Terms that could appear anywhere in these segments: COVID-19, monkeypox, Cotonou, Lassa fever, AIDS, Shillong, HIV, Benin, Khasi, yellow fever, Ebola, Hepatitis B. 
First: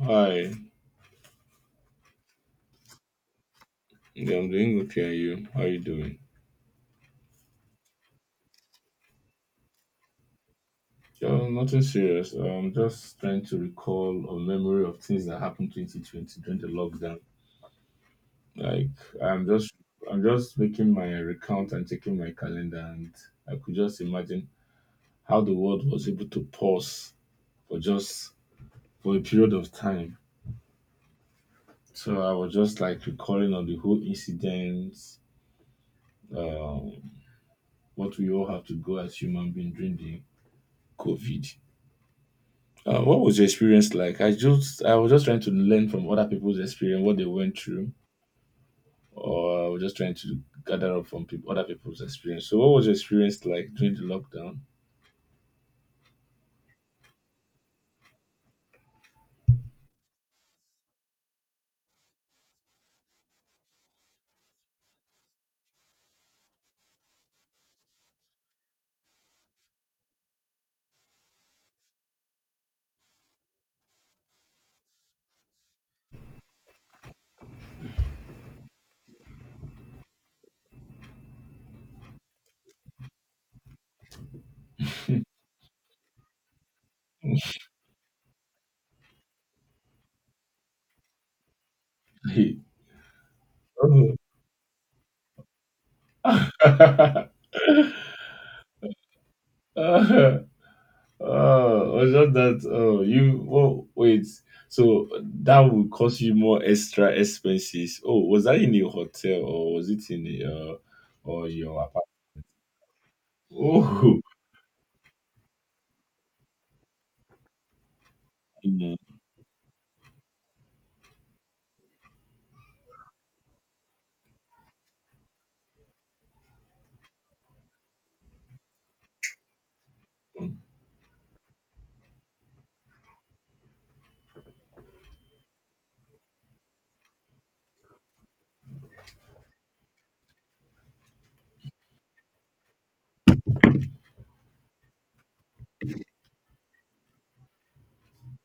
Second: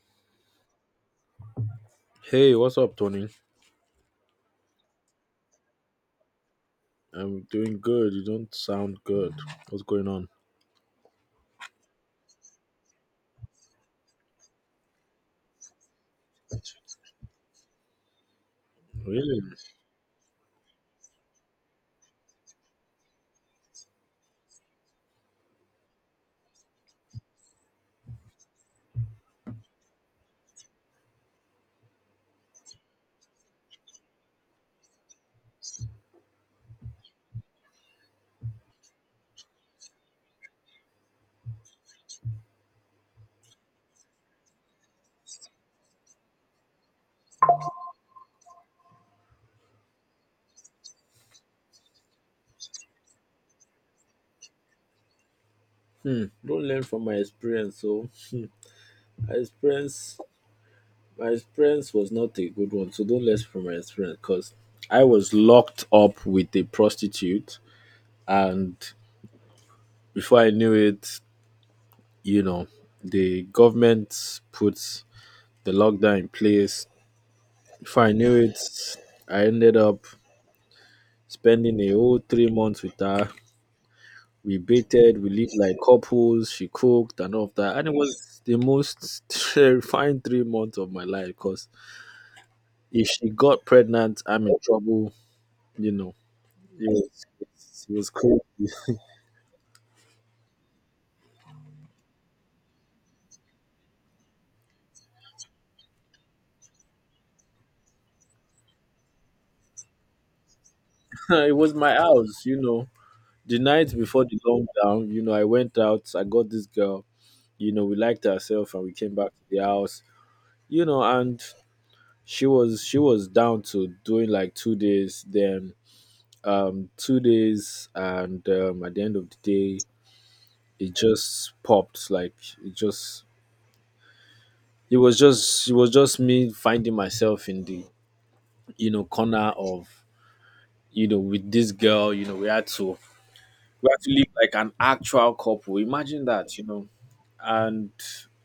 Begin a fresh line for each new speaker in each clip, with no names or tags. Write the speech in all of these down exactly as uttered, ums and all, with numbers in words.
Hi,
Hey, what's up, Tony?
yeah, I'm doing okay. And you? How are you doing?
I'm doing good. You don't sound good. What's going on?
Oh, nothing serious. I'm just trying to recall a memory of things that happened twenty twenty during the lockdown. Like
Really?
I'm just, I'm just making my recount and checking my calendar, and I could just imagine how the world was able to pause for just for a period of time. So I was just like recalling on the whole incident, um, what we all have to go as human beings during the COVID. Uh, what was your experience like? I just I was just trying to learn from other people's experience what they went through, or I was just trying to gather up from people, other people's experience. So, what was your experience like during the lockdown?
Don't learn from my experience. So, my experience, my experience was not a good one. So don't learn from my experience, cause I was locked up with a prostitute, and before I knew it, you know, the government put the lockdown in place. Before I knew it, I ended up spending a whole three months with her. We baited, we lived like couples, she cooked and all of that. And it was the most terrifying three months of my life because if she got
Oh,
pregnant, I'm in trouble, you know. It was it was crazy.
oh, was just that. Oh, you. Oh, wait. So that would cost you more extra expenses. Oh, was that in your hotel or was it in a, uh, or
It
your
was my
apartment?
house, you know. The night
Oh.
before the lockdown, you know, I went out, I got this girl, you know, we liked herself and we came back to the house, you know, and she was she was down to doing like two days, then um two days, and um at the end of the day
Mm,
it just popped. Like it just it was just it was just me finding myself in the, you know, corner of, you know, with this girl. You know, we had to we have to live like an actual couple. Imagine that, you know. And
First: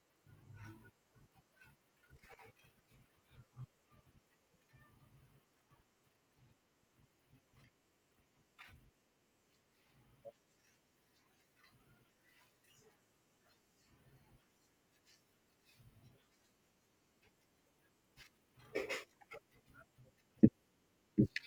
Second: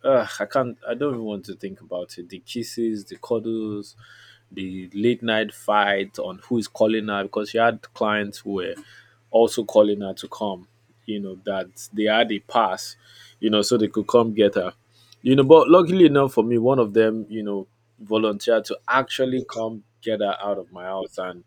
uh, I can't. I don't even want to think about it. The kisses, the cuddles, the late night fight on who is calling her because she had clients who were also calling her to come. You know that they had a pass, you know, so they could come get her. You know, but luckily enough for me, one of them, you know, volunteered to actually come get her out of my house. And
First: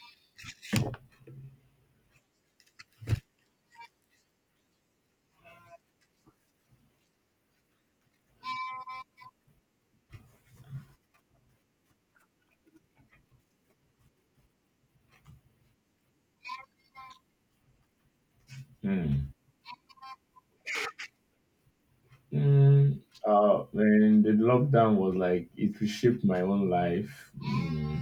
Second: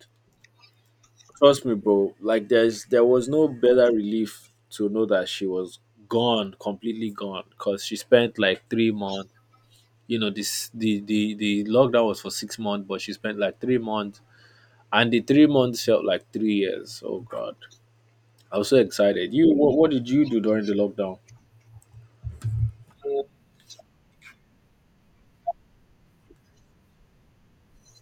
trust me, bro. Like there's there was no better relief to know that she was gone, completely gone. Cause she spent like three months. You know, this the the the lockdown was for six months, but she spent like three months, and the three months felt like three years. Oh God, I was so
mm.
excited. You, what, what did you do during the lockdown?
Mm, uh, when the lockdown was like it reshaped my own life. Mm,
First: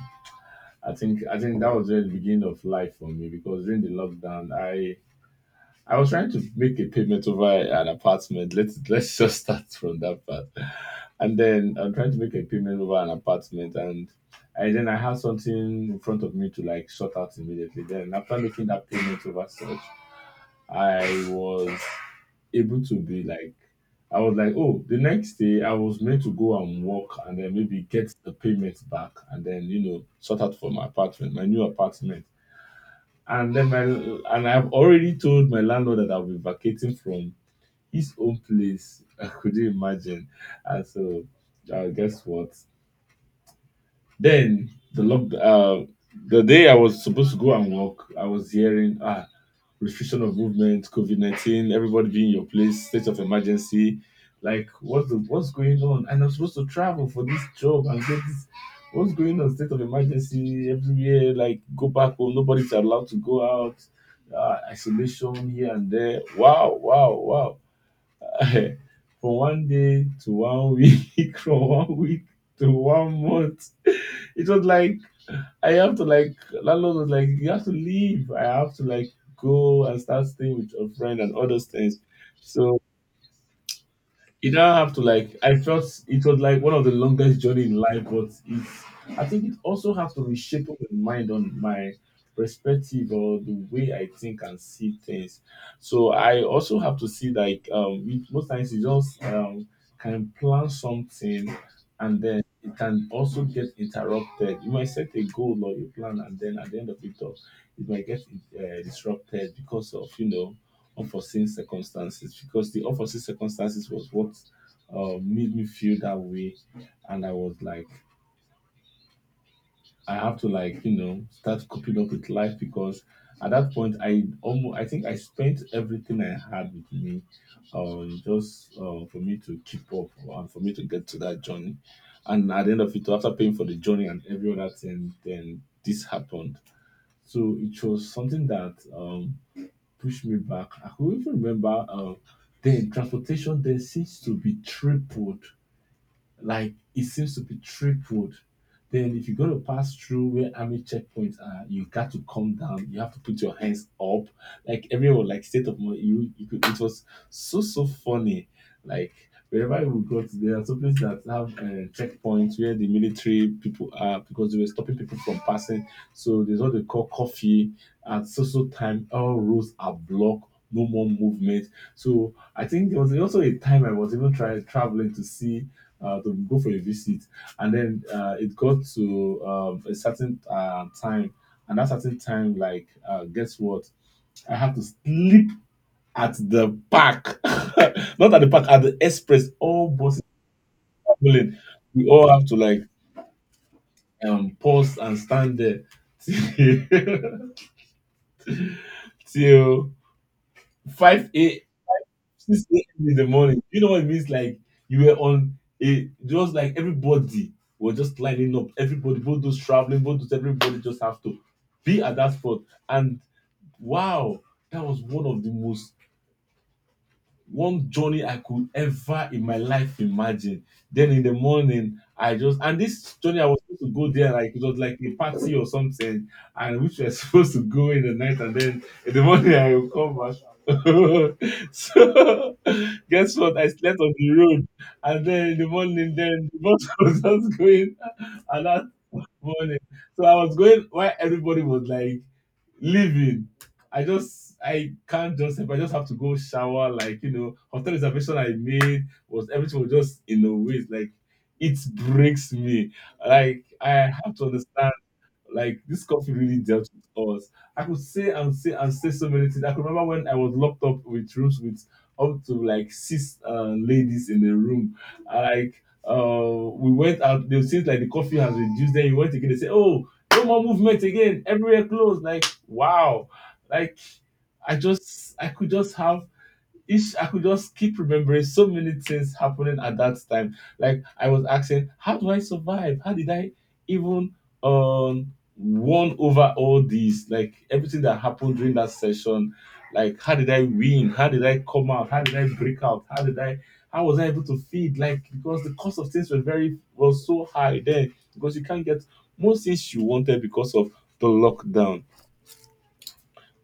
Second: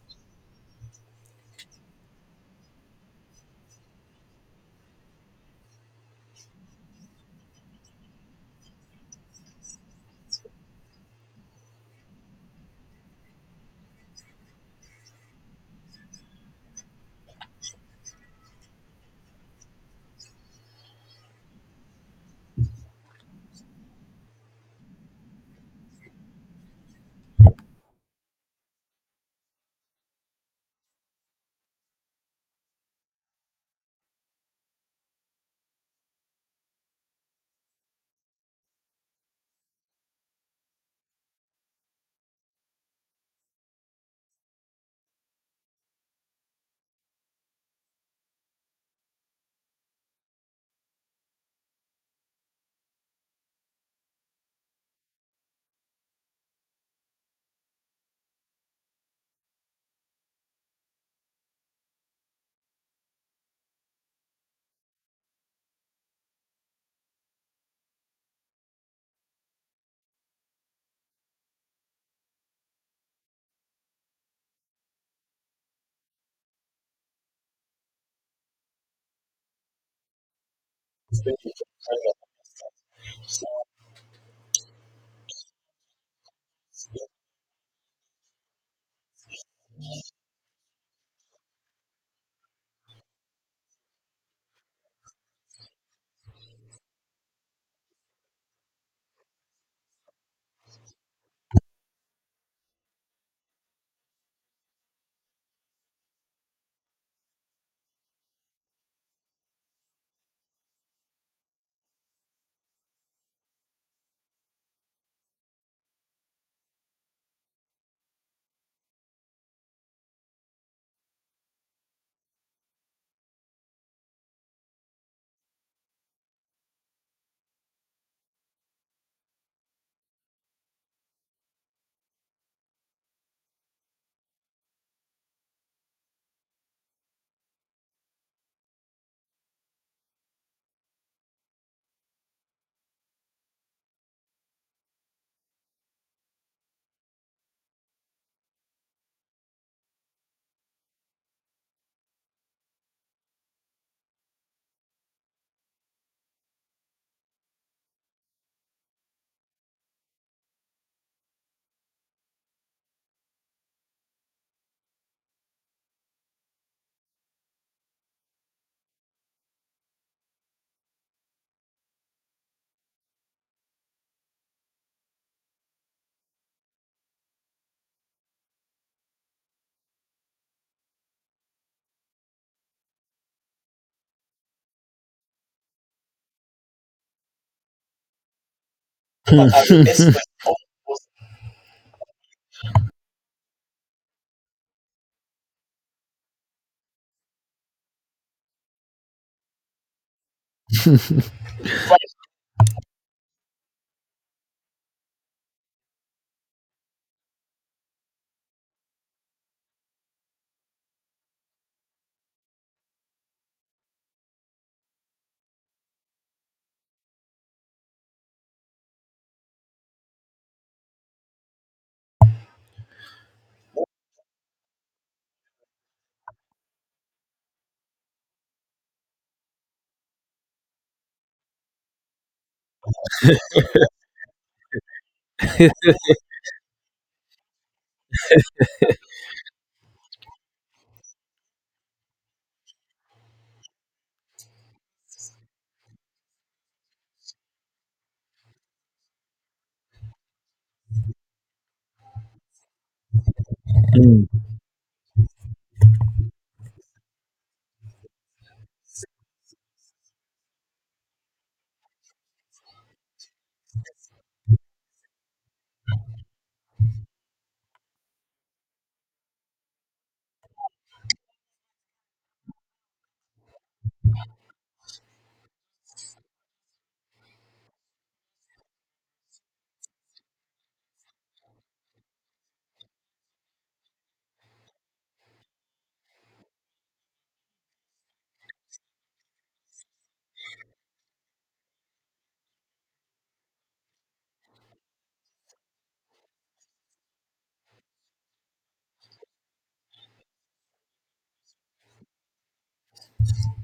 I think I think that was just the beginning of life for me because during the lockdown, I I was trying to make a payment over an apartment. Let's let's just start from that part. And then I'm trying to make a payment over an apartment, and and then I had something in front of me to like sort out immediately. Then after making that payment over such, I was able to be like, I was like, oh, the next day I was meant to go and work and then maybe get the payment back and then, you know, sort out for my apartment, my new apartment. And then my, and I've already told my landlord that I'll be vacating from his own place. I could you imagine? And so, uh, guess what? Then the lock, uh, the day I was supposed to go and work, I was hearing, ah, restriction of movement, COVID nineteen, everybody being in your place, state of emergency. Like, what's the, what's going on? And I'm supposed to travel for this job and get this. What's going on? State of emergency everywhere. Like, go back home. Nobody's allowed to go out. Uh, isolation here and there. Wow, wow, wow. From one day to one week, from one week to one month. It was like I have to like landlord was like, you have to leave. I have to like go and start staying with a friend and all those things. So you not have to like I felt it was like one of the longest journey in life but it's I think it also has to reshape my mind on my perspective or the way I think and see things. So I also have to see like um we- most times you just um can plan something and then it can also get interrupted. You might set a goal or you plan and then at the end of it all it might get uh, disrupted because of, you know, unforeseen circumstances because the unforeseen circumstances was what uh, made me feel that way. And I was like I have to like, you know, start coping up with life because at that point I almost I think I spent everything I had with me uh, just uh, for me to keep up and for me to get to that journey and at the end of it after paying for the journey and every other thing then this happened. So it was something that um push me back. I could even remember uh, then transportation then seems to be tripled like it seems to be tripled. Then if you go to pass through where army checkpoints are, you got to come down. You have to put your hands up. Like everyone, like state of mind. You, you could, it was so so funny. Like wherever we got, there are some places that have uh, checkpoints where the military people are because they were stopping people from passing. So there's what they call coffee at so so time. All roads are blocked. No more movement. So I think there was also a time I was even trying traveling to see uh, to go for a visit. And then uh, it got to um, a certain uh, time, and that certain time, like, uh, guess what? I had to sleep at the park, not at the park, at the express. All buses are pulling. We all have to like um pause and stand there till five a. six a m in the morning. You know what it means? Like you were on a just like everybody was just lining up. Everybody, both those traveling, both those everybody just have to be at that spot. And wow, that was one of the most one journey I could ever in my life imagine. Then in the morning, I just and this journey I was supposed to go there like it was like a party or something, and which we are supposed to go in the night, and then in the morning I will come back. So guess what? I slept on the road, and then in the morning, then the bus was just going, and morning. So I was going while everybody was like leaving. I just I can't just help. I just have to go shower. Like, you know, hotel reservation I made was everything was just in a waste. Like it breaks me. Like I have
Mm.
to understand. Like this coffee really dealt with us. I could say and say and say so many things. I could remember when I was locked up with rooms with up to like six uh, ladies in the room. Like uh, we went out. They since like the coffee has reduced. Then you went again. They say, "Oh, no more movement again. Everywhere closed." Like wow, like I just I could just have each I could just keep remembering so many things happening at that time. Like I was asking, how do I survive? How did I even um won over all these? Like everything that happened during that session. Like how did I win? How did I come out? How did I break out? How did I how was I able to feed? Like because the cost of things were very was so high then because you can't get most things you wanted because of the lockdown.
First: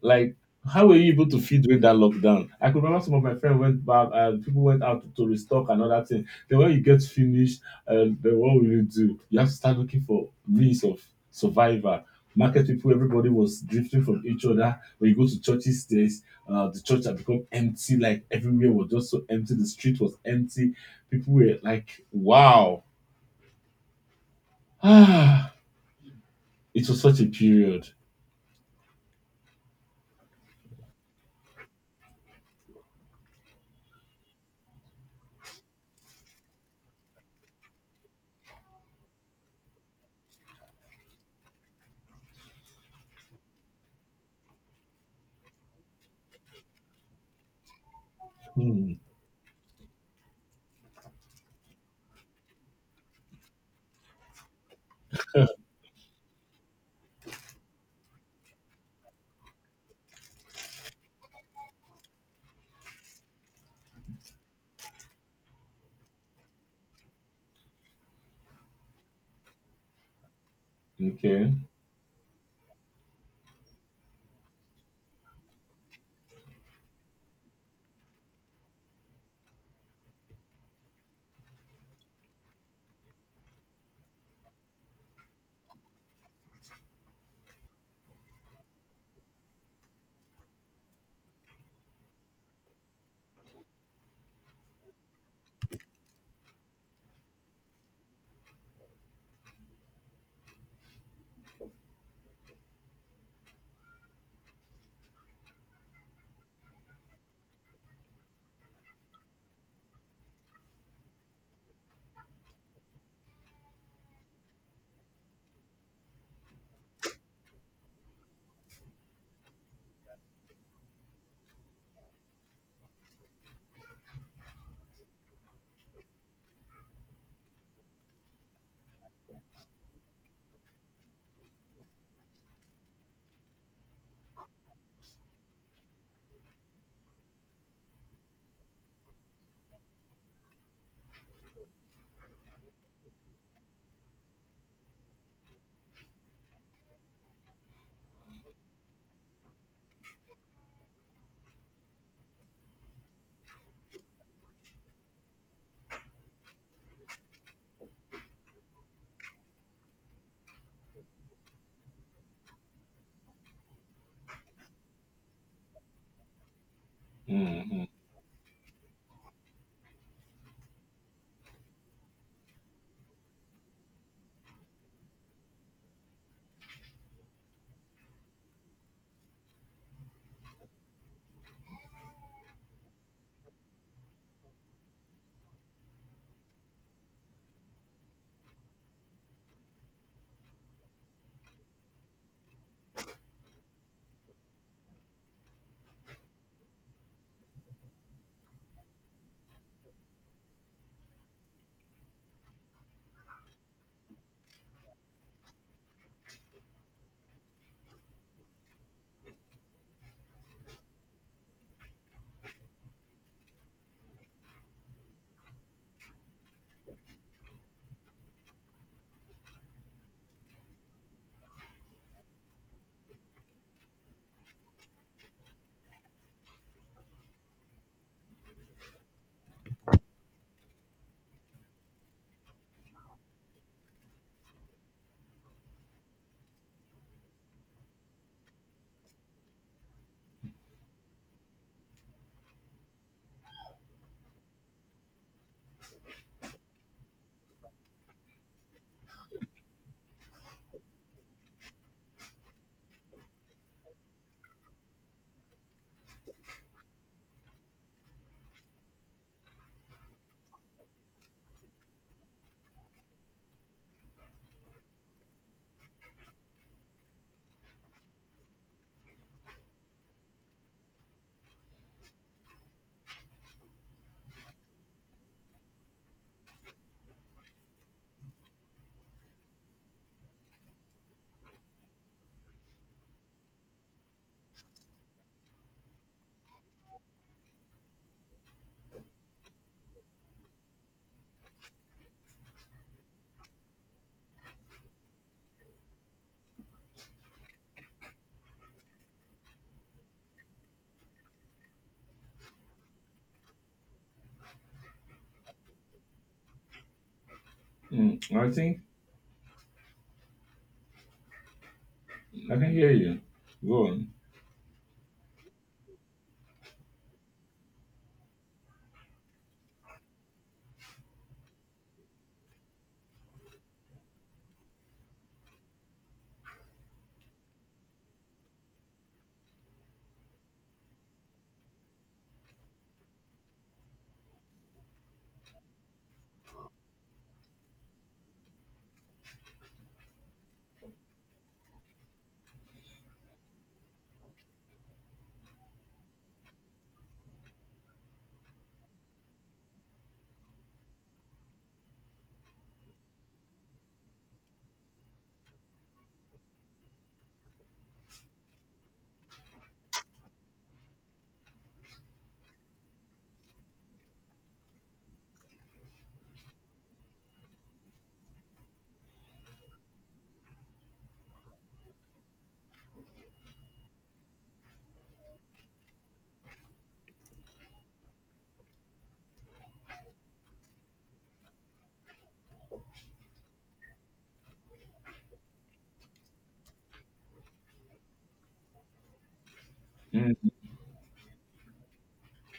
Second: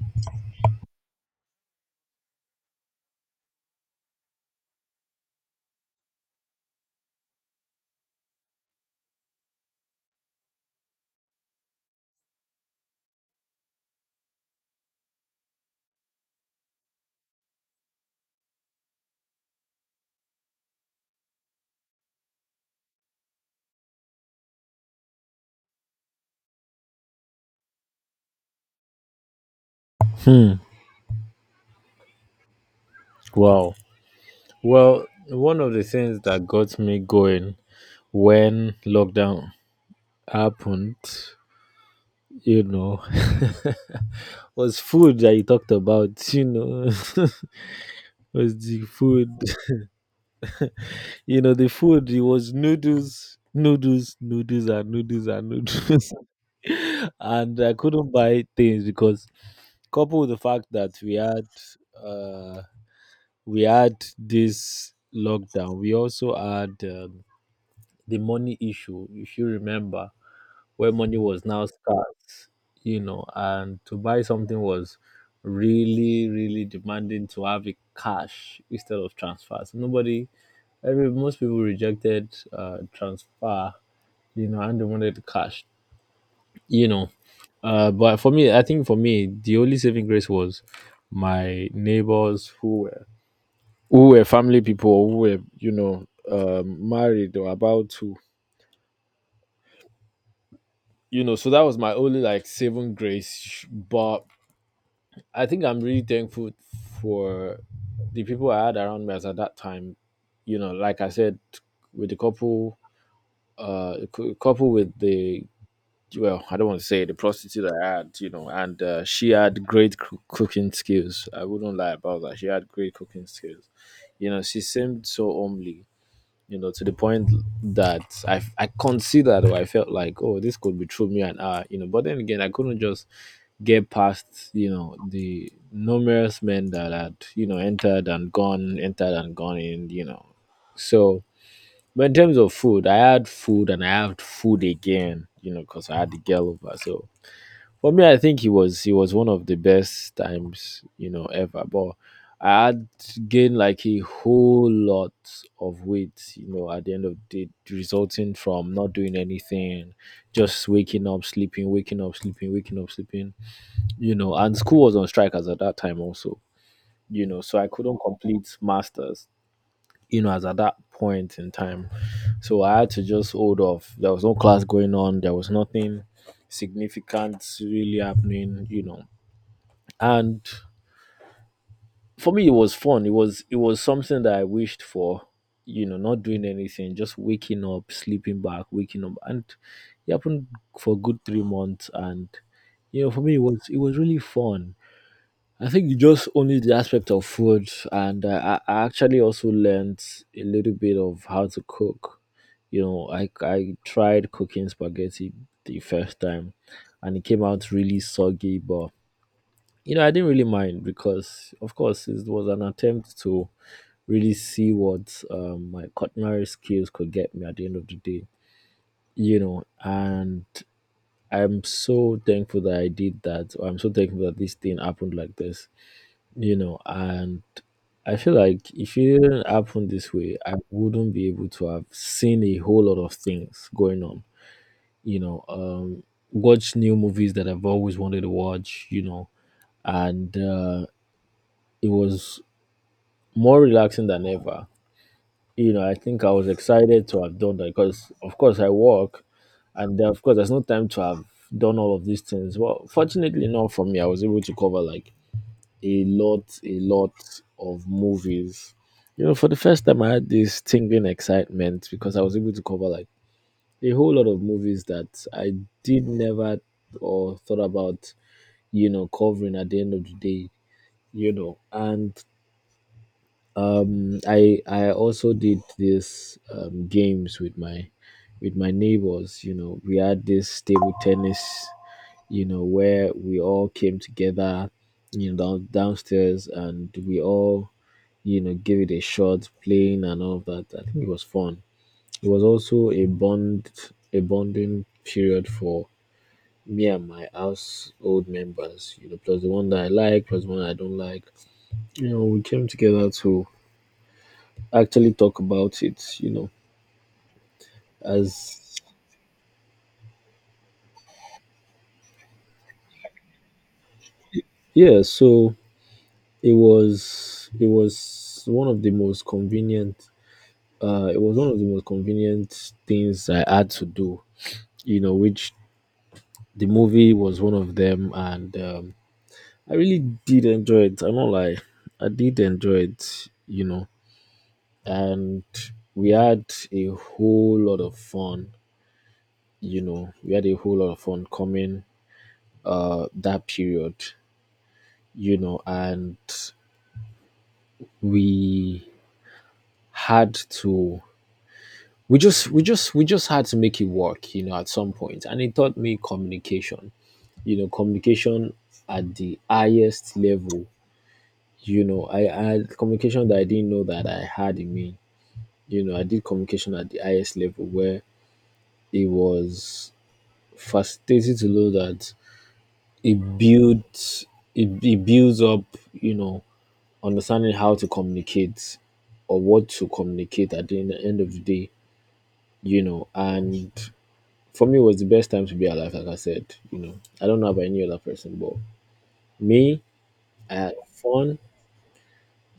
Like, how were you able to feed during that lockdown? I could remember some of my friends went back, uh, people went out to restock and other thing. Then when you get finished, uh, then what will you do? You have to start looking for means of survival. Market people, everybody was drifting from each other. When you go to churches, there's uh, the church had become empty. Like everywhere was just so empty. The street was empty. People were like, "Wow, ah, it was such a period."
Hmm. Wow. Well, one of the things that got me going when lockdown happened, you know, was food that you talked about, you know, was the
Hmm.
food, you know, the food, it was noodles, noodles, noodles, and noodles, and noodles. And I couldn't buy things because, coupled with the fact that we had, uh, we had this lockdown, we also had um, the money issue, if you remember, where money was
Okay.
now scarce, you know, and to buy something was really, really demanding to have it cash instead of transfers. Nobody, every most people rejected uh, transfer, you know, and they wanted cash, you know. Uh, but for me, I think for me, the only saving grace was my neighbors who were who were family people, who were, you know, um, married or about to, you know. So that was my only like saving grace, but I think I'm really thankful for the people I had around me as at that time. You know, like I said, with the couple, uh, cou- couple with the, well, I don't want to say the prostitute I had. You know, and uh, she had great coo- cooking skills. I wouldn't lie about that. She had great cooking skills. You know, she seemed so homely. You know, to the point that I I considered or I felt like, oh, this could be true me and her. You know, but then again, I couldn't just get past, you know, the numerous men that had, you know, entered and gone, entered and gone in, you know. So but in terms of food, I had food, and I had food again, you know, because I had the girl over. So for me, I think he was he was one of the best times, you know, ever. But I had gained like a whole lot of weight, you know, at the end of the day, resulting from not doing anything, just waking up sleeping, waking up sleeping, waking up sleeping, you know. And school was on strike as at that time also, you know, so I
Mm-hmm.
couldn't complete masters, you know, as at that point in time. So I had to just hold off. There was no class going on, there was nothing significant really happening, you know. And for me it was fun. It was it was something that I wished for, you know, not doing anything, just waking up, sleeping back, waking up, and it happened for a good three months. And you know, for me it was it was really fun. I think you just only the aspect of food, and uh, I, I actually also learned a little bit of how to cook. You know, I I tried cooking spaghetti the first time, and it came out really soggy. But you know, I didn't really mind because, of course, it was an attempt to really see what um, my culinary skills could get me at the end of the day. You know, and I'm so thankful that I did that. I'm so thankful that this thing happened like this, you know. And I feel like if it didn't happen this way, I wouldn't be able to have seen a whole lot of things going on. You know, um, watch new movies that I've always wanted to watch. You know, and uh, it was more relaxing than ever. You know, I think I was excited to have done that because, of course, I work, and uh, of course, there's no time to have done all of these things. Well, fortunately, not for me. I was able to cover like a lot, a lot of movies. You know, for the first time, I had this tingling excitement because I was able to cover like a whole lot of movies that I did never or thought about, you know, covering at the end of the day, you know. And um, I I also did this um, games with my with my neighbors. You know, we had this table tennis, you know, where we all came together, you know, down, downstairs, and we all, you know, gave it a shot, playing and all of that. I think it was fun. It was also a bond, a bonding period for me and my household members. You know, plus the one that I like, plus the one I don't like. You know, we came together to actually talk about it. You know,
Mm. I
as
think I can hear you. Go on.
yeah, so it was it was one of the most convenient. Uh, it was one of the most convenient things I had to do. You know, which the movie was one of them, and um, I really did enjoy it. I'm not lie. I did enjoy it, you know. And we had a whole lot of fun, you know. We had a whole lot of fun coming uh that period, you know. And we had to we just we just we just had to make it work, you know, at some point. And it taught me communication, you know, communication at the highest level. You know, I I had communication that I didn't know that I had in me, you know. I did communication at the highest level where it was fascinating to know that it builds it, it builds up, you know, understanding how to communicate or what to communicate at the en- end of the day, you know. And for me, it was the best time to be alive, like I said, you know. I don't know about any other person, but me,
Mm,
I had fun.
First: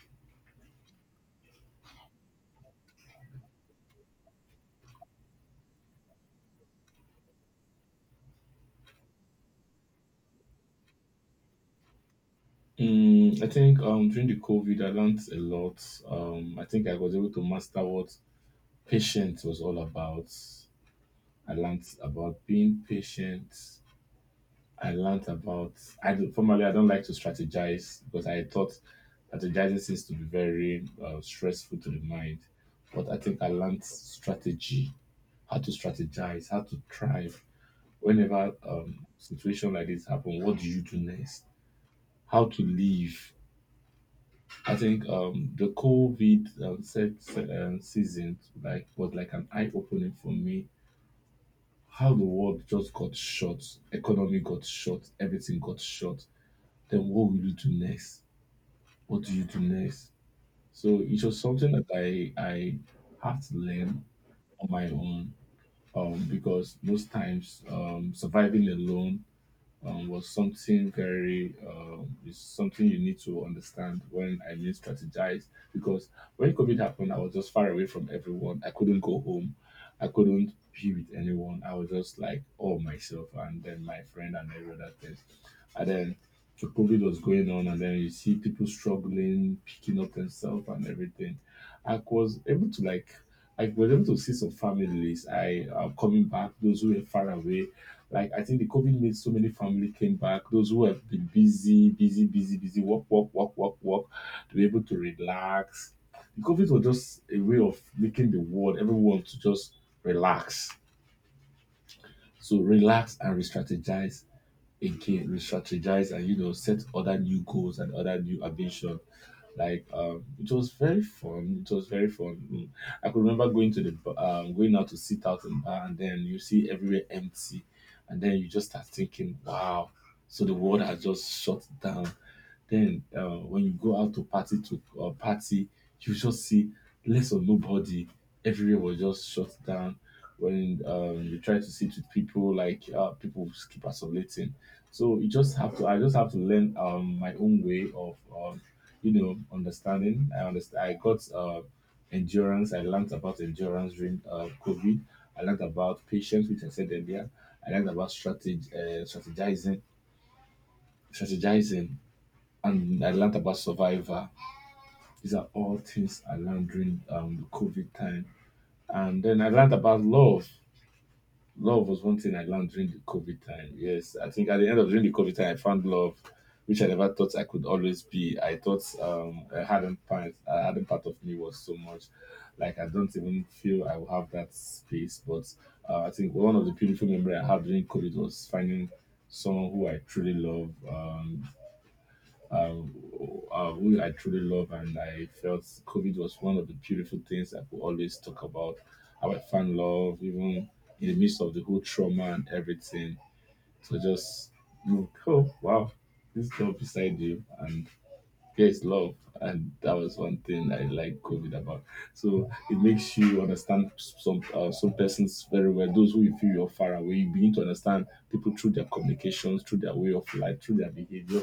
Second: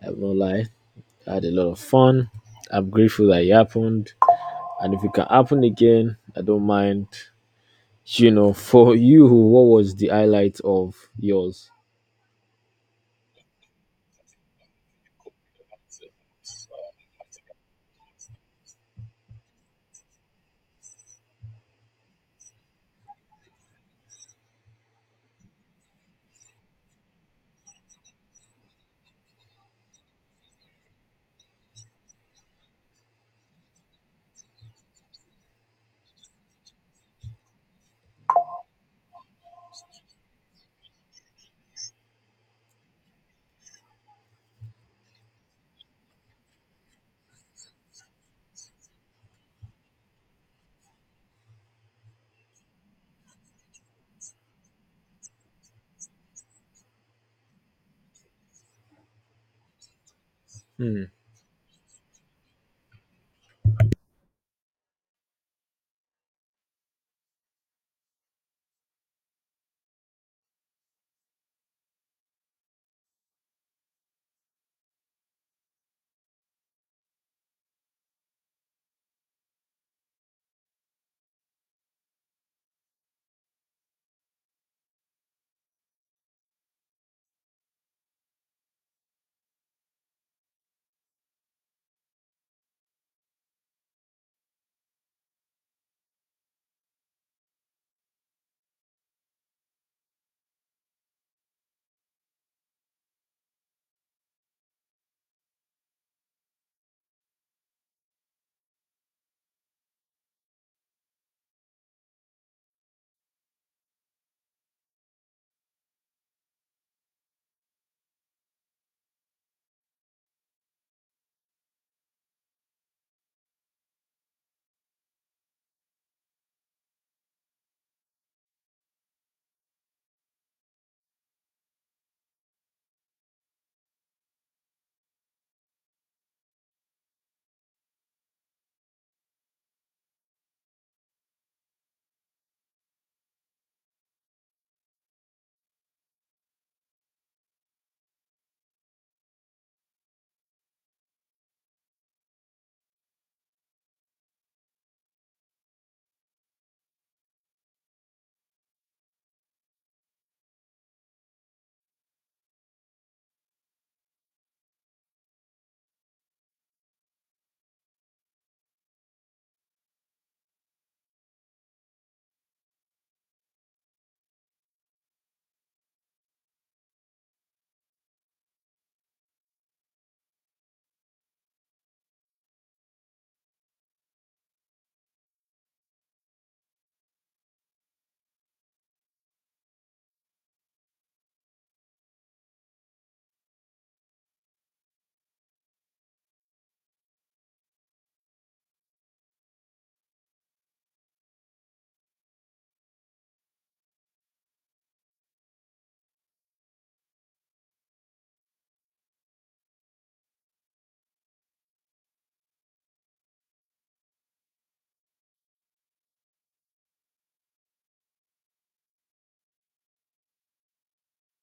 I have no lie. I had a lot of fun. I'm grateful that it happened. And if it can happen again, I don't mind. You know, for you, what was the highlight of yours?
mm, I think um during the COVID, I learned a lot. Um, I think I was able to master what patience was all about. I learned about being patient. I learned about I don't- formerly I don't like to strategize because I thought strategizing seems to be very uh, stressful to the mind. But I think I learned strategy, how to strategize, how to thrive. Whenever um situation like this happen, what do you do next? How to live. I think um, the COVID um, set, se- um, season like was like an eye opening for me. How the world just got shut, economy got shut, everything got shut. Then what will you do next? What do you do next? So
Hmm.
it was something that I I have to learn on my own um, because most times um, surviving alone um, was something very um, is something you need to understand when I mean strategize because when COVID happened, I was just far away from everyone. I couldn't go home. I couldn't be with anyone. I was just like all myself and then my friend and every other thing. And then the COVID was going on, and then you see people struggling, picking up themselves and everything. I was able to like I was able to see some families. I uh, Coming back, those who were far away, like I think the COVID made so many family came back. Those who have been busy, busy, busy, busy, work, work, work, work, work, to be able to relax. The COVID was just a way of making the world, everyone to just relax. So relax and re-strategize again, re-strategize, and, you know, set other new goals and other new ambition. Like um, it was very fun. It was very fun. Mm. I could remember going to the b- um, going out to sit out in bar, and then you see everywhere empty, and then you just start thinking, wow. So the world has just shut down. Then uh, when you go out to party to uh, party, you just see less of nobody. Everywhere was just shut down. When um, you try to sit with people, like uh, people keep isolating. So you just have to. I just have to learn um, my own way of, um, you know, understanding. I understand. I got uh, endurance. I learned about endurance during uh, COVID. I learned about patience, which I said earlier. I learned about strategy, uh, strategizing, strategizing and I learned about Survivor. These are all things I learned during um, the COVID time. And then I learned about love. Love was one thing I learned during the COVID time. Yes, I think at the end of during the COVID time, I found love, which I never thought I could always be. I thought um, I hadn't part, I hadn't part of me was so much. Like I don't even feel I will have that space. But uh, I think one of the beautiful memory I had during COVID was finding someone who I truly love. Um, um, uh, who I truly love, and I felt COVID was one of the beautiful things I could always talk about. How I found love, even in the midst of the whole trauma and everything. So just look, oh wow, this girl beside you, and yes, love. And that was one thing I like COVID about. So it makes you understand some uh, some persons very well. Those who you feel you're far away, you begin to understand people through their communications, through their way of life, through their behavior.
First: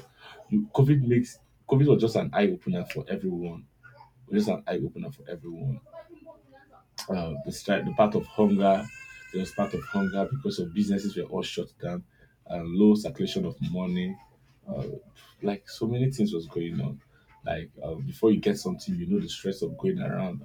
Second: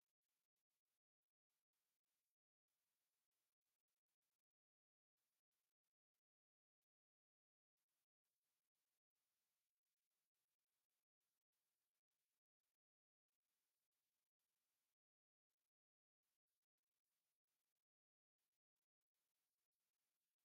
You COVID makes COVID was just an eye opener for everyone. Just an eye opener for everyone, uh, the strike, the part of hunger. There was part of hunger because of businesses were all shut down, and low circulation of money. Uh, like so many things was going on. Like uh, before you get something, you know the stress of going around.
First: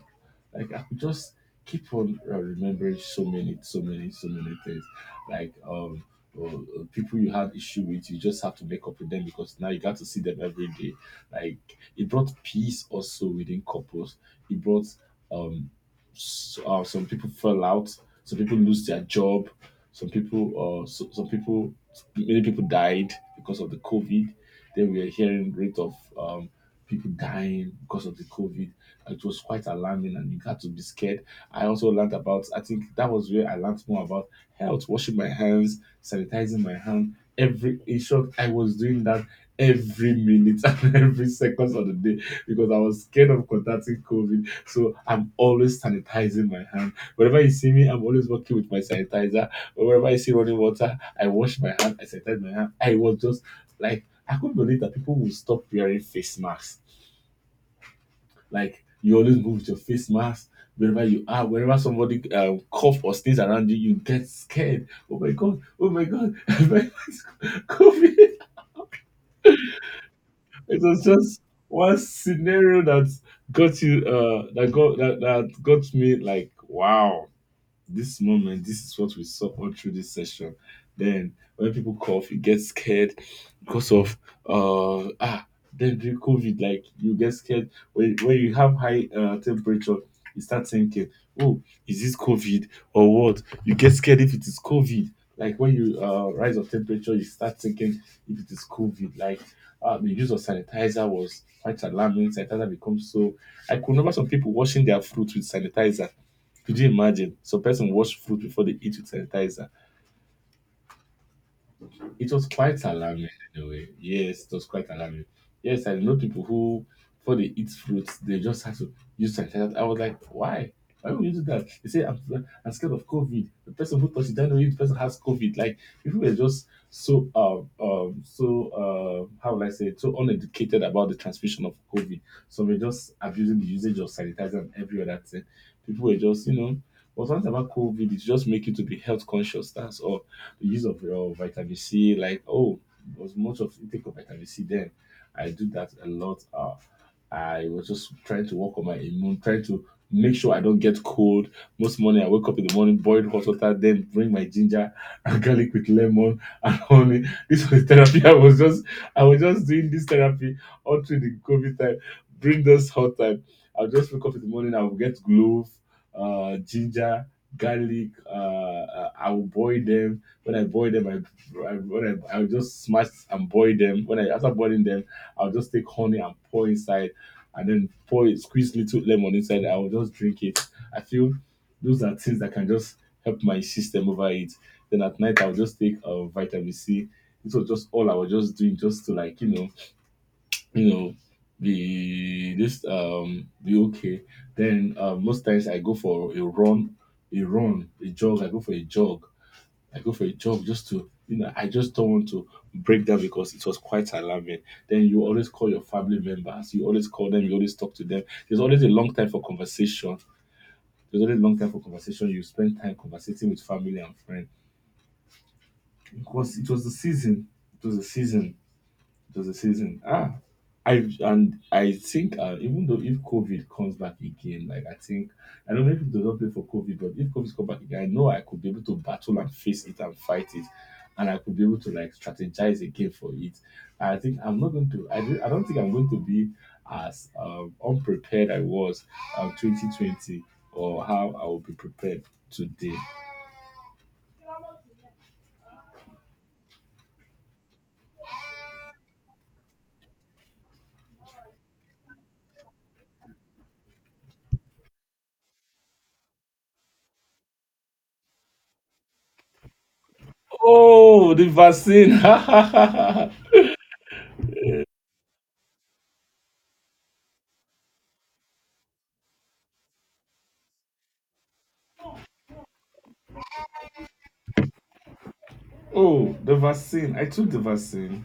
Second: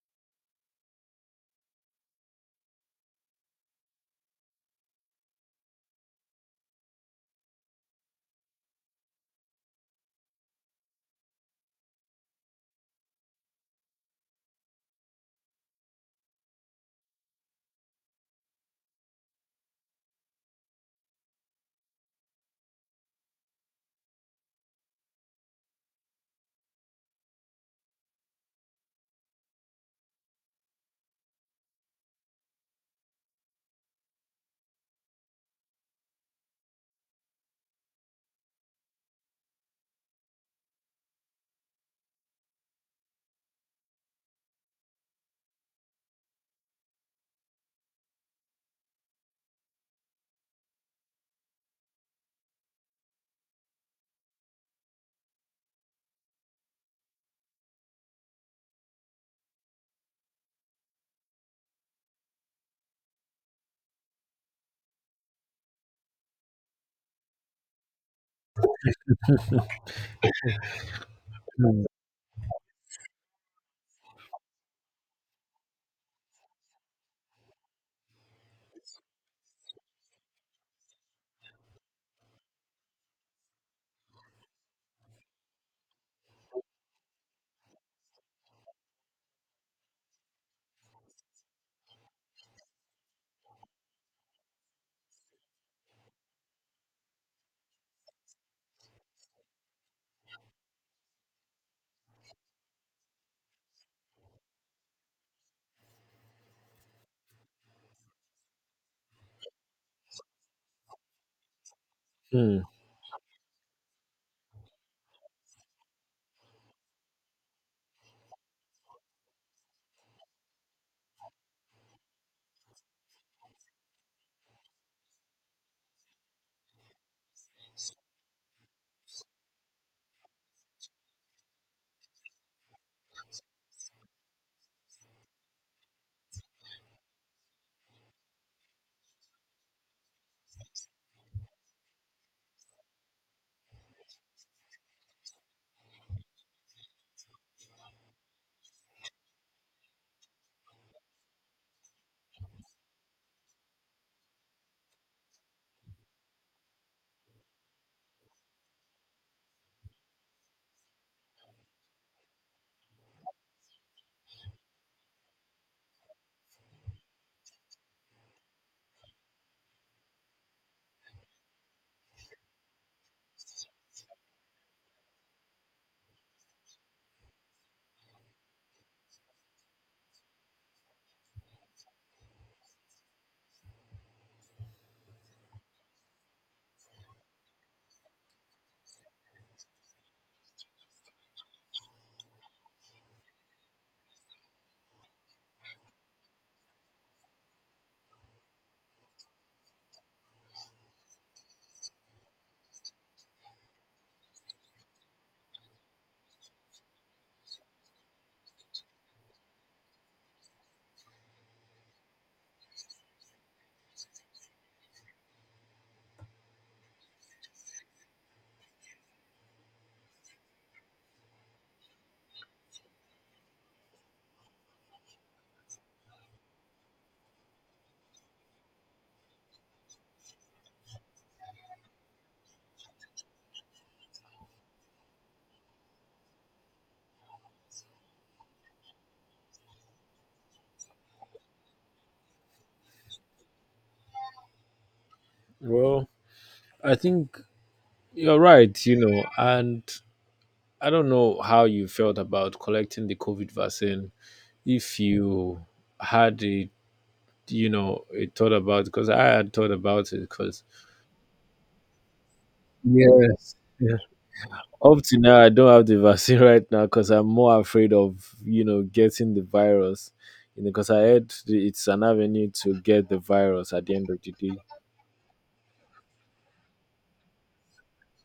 Like I could just keep on uh, remembering so many, so many, so many things. Like um, uh, uh, people you had issue with, you just have to make up with them because now you got to see them every day. Like it brought peace also within couples. It brought um S- uh, some people fall out, some people lose their job, some people, uh, so, some people, many people died because of the COVID. Then we are hearing rate of um, people dying because of the COVID. It was quite alarming, and you got to be scared. I also learned about. I think that was where I learned more about health, washing my hands, sanitizing my hand. Every in short, I was doing that every minute and every seconds of the day because I was scared of contacting COVID, so I'm always sanitizing my hand. Whenever you see me, I'm always working with my sanitizer. Whenever I see running water, I wash my hand, I sanitize my hand. I was just like, I couldn't believe that people will stop wearing face masks. Like, you always move with your face mask wherever you are. Whenever somebody um, cough or sneeze around you, you get scared. Oh my God, oh my God, my face COVID. It was just one scenario that got you uh that got that, that got me like wow, this moment, this is what we saw all through this session. Then when people cough, you get scared because of uh ah then during COVID, like you get scared when when you have high uh, temperature, you start thinking, oh, is this COVID or what? You get scared if it is COVID. Like when you uh, rise of temperature, you start thinking if it is COVID. Like uh, the use of sanitizer was quite alarming. Sanitizer becomes so. I could remember some people washing their fruit with sanitizer, could you imagine? Some person wash fruit before they eat with sanitizer. It was
Hmm.
quite alarming in a way. Yes, it was quite alarming. Yes, I know people who, before they eat fruits, they just have to use sanitizer. I was like, why? Why would you do that? They say, I'm, I'm scared of COVID. The person who touched it, I know if the person has COVID. Like, people were just so, um, um, so, uh, how will I say it? So uneducated about the transmission of COVID. So we're just abusing the usage of sanitizer and every other thing. People were just, you know, what's once about COVID, it's just make you to be health conscious. That's all the use of your vitamin C, like, oh, there was much of intake of vitamin C then. I do that a lot. Uh, I was just trying to work on my immune, trying to make sure I don't get cold. Most morning I wake up in the morning, boil hot water, then bring my ginger and garlic with lemon and honey. This was therapy. I was just I was just doing this therapy all through the COVID time. Bring this hot time. I'll just wake up in the morning, I will get clove, uh, ginger, garlic, uh, uh, I will boil them, when I boil them, I, I when I, I would just smash and boil them. When I after boiling them, I'll just take honey and pour inside, and then pour it, squeeze little lemon inside. I will just drink it. I feel those are things that can just help my system over it. Then at night, I'll just take uh, vitamin C. It was just all I was just doing, just to like you know, you know, be this um be okay. Then uh, most times I go for a run, a run, a jog. I go for a jog I go for a jog just to, you know, I just don't want to break down because it was quite alarming. Then you always call your family members, you always call them, you always talk to them. There's always a long time for conversation. There's always a long time for conversation. You spend time conversating with family and friends. Because it was the season. It was the season it was a season. Ah, I and I think uh, even though if COVID comes back again, like I think I don't know if it does not play for COVID, but if COVID comes back again, I know I could be able to battle and face it and fight it, and I could be able to like strategize again for it. And I think I'm not going to. I don't, I don't think I'm going to be as um, unprepared I was um, twenty twenty or how I will be prepared today.
Well, I think you're right, you know. And I don't know how you felt about collecting the COVID vaccine. If you had a, you know, a thought about because I had thought about it because
Oh, the vaccine!
yes. Yeah. Up to now, I don't have the vaccine right now because I'm more afraid of, you know, getting the virus. You know, because I heard the- it's an avenue to get the virus at the end of the day.
Oh, the vaccine! I took the vaccine.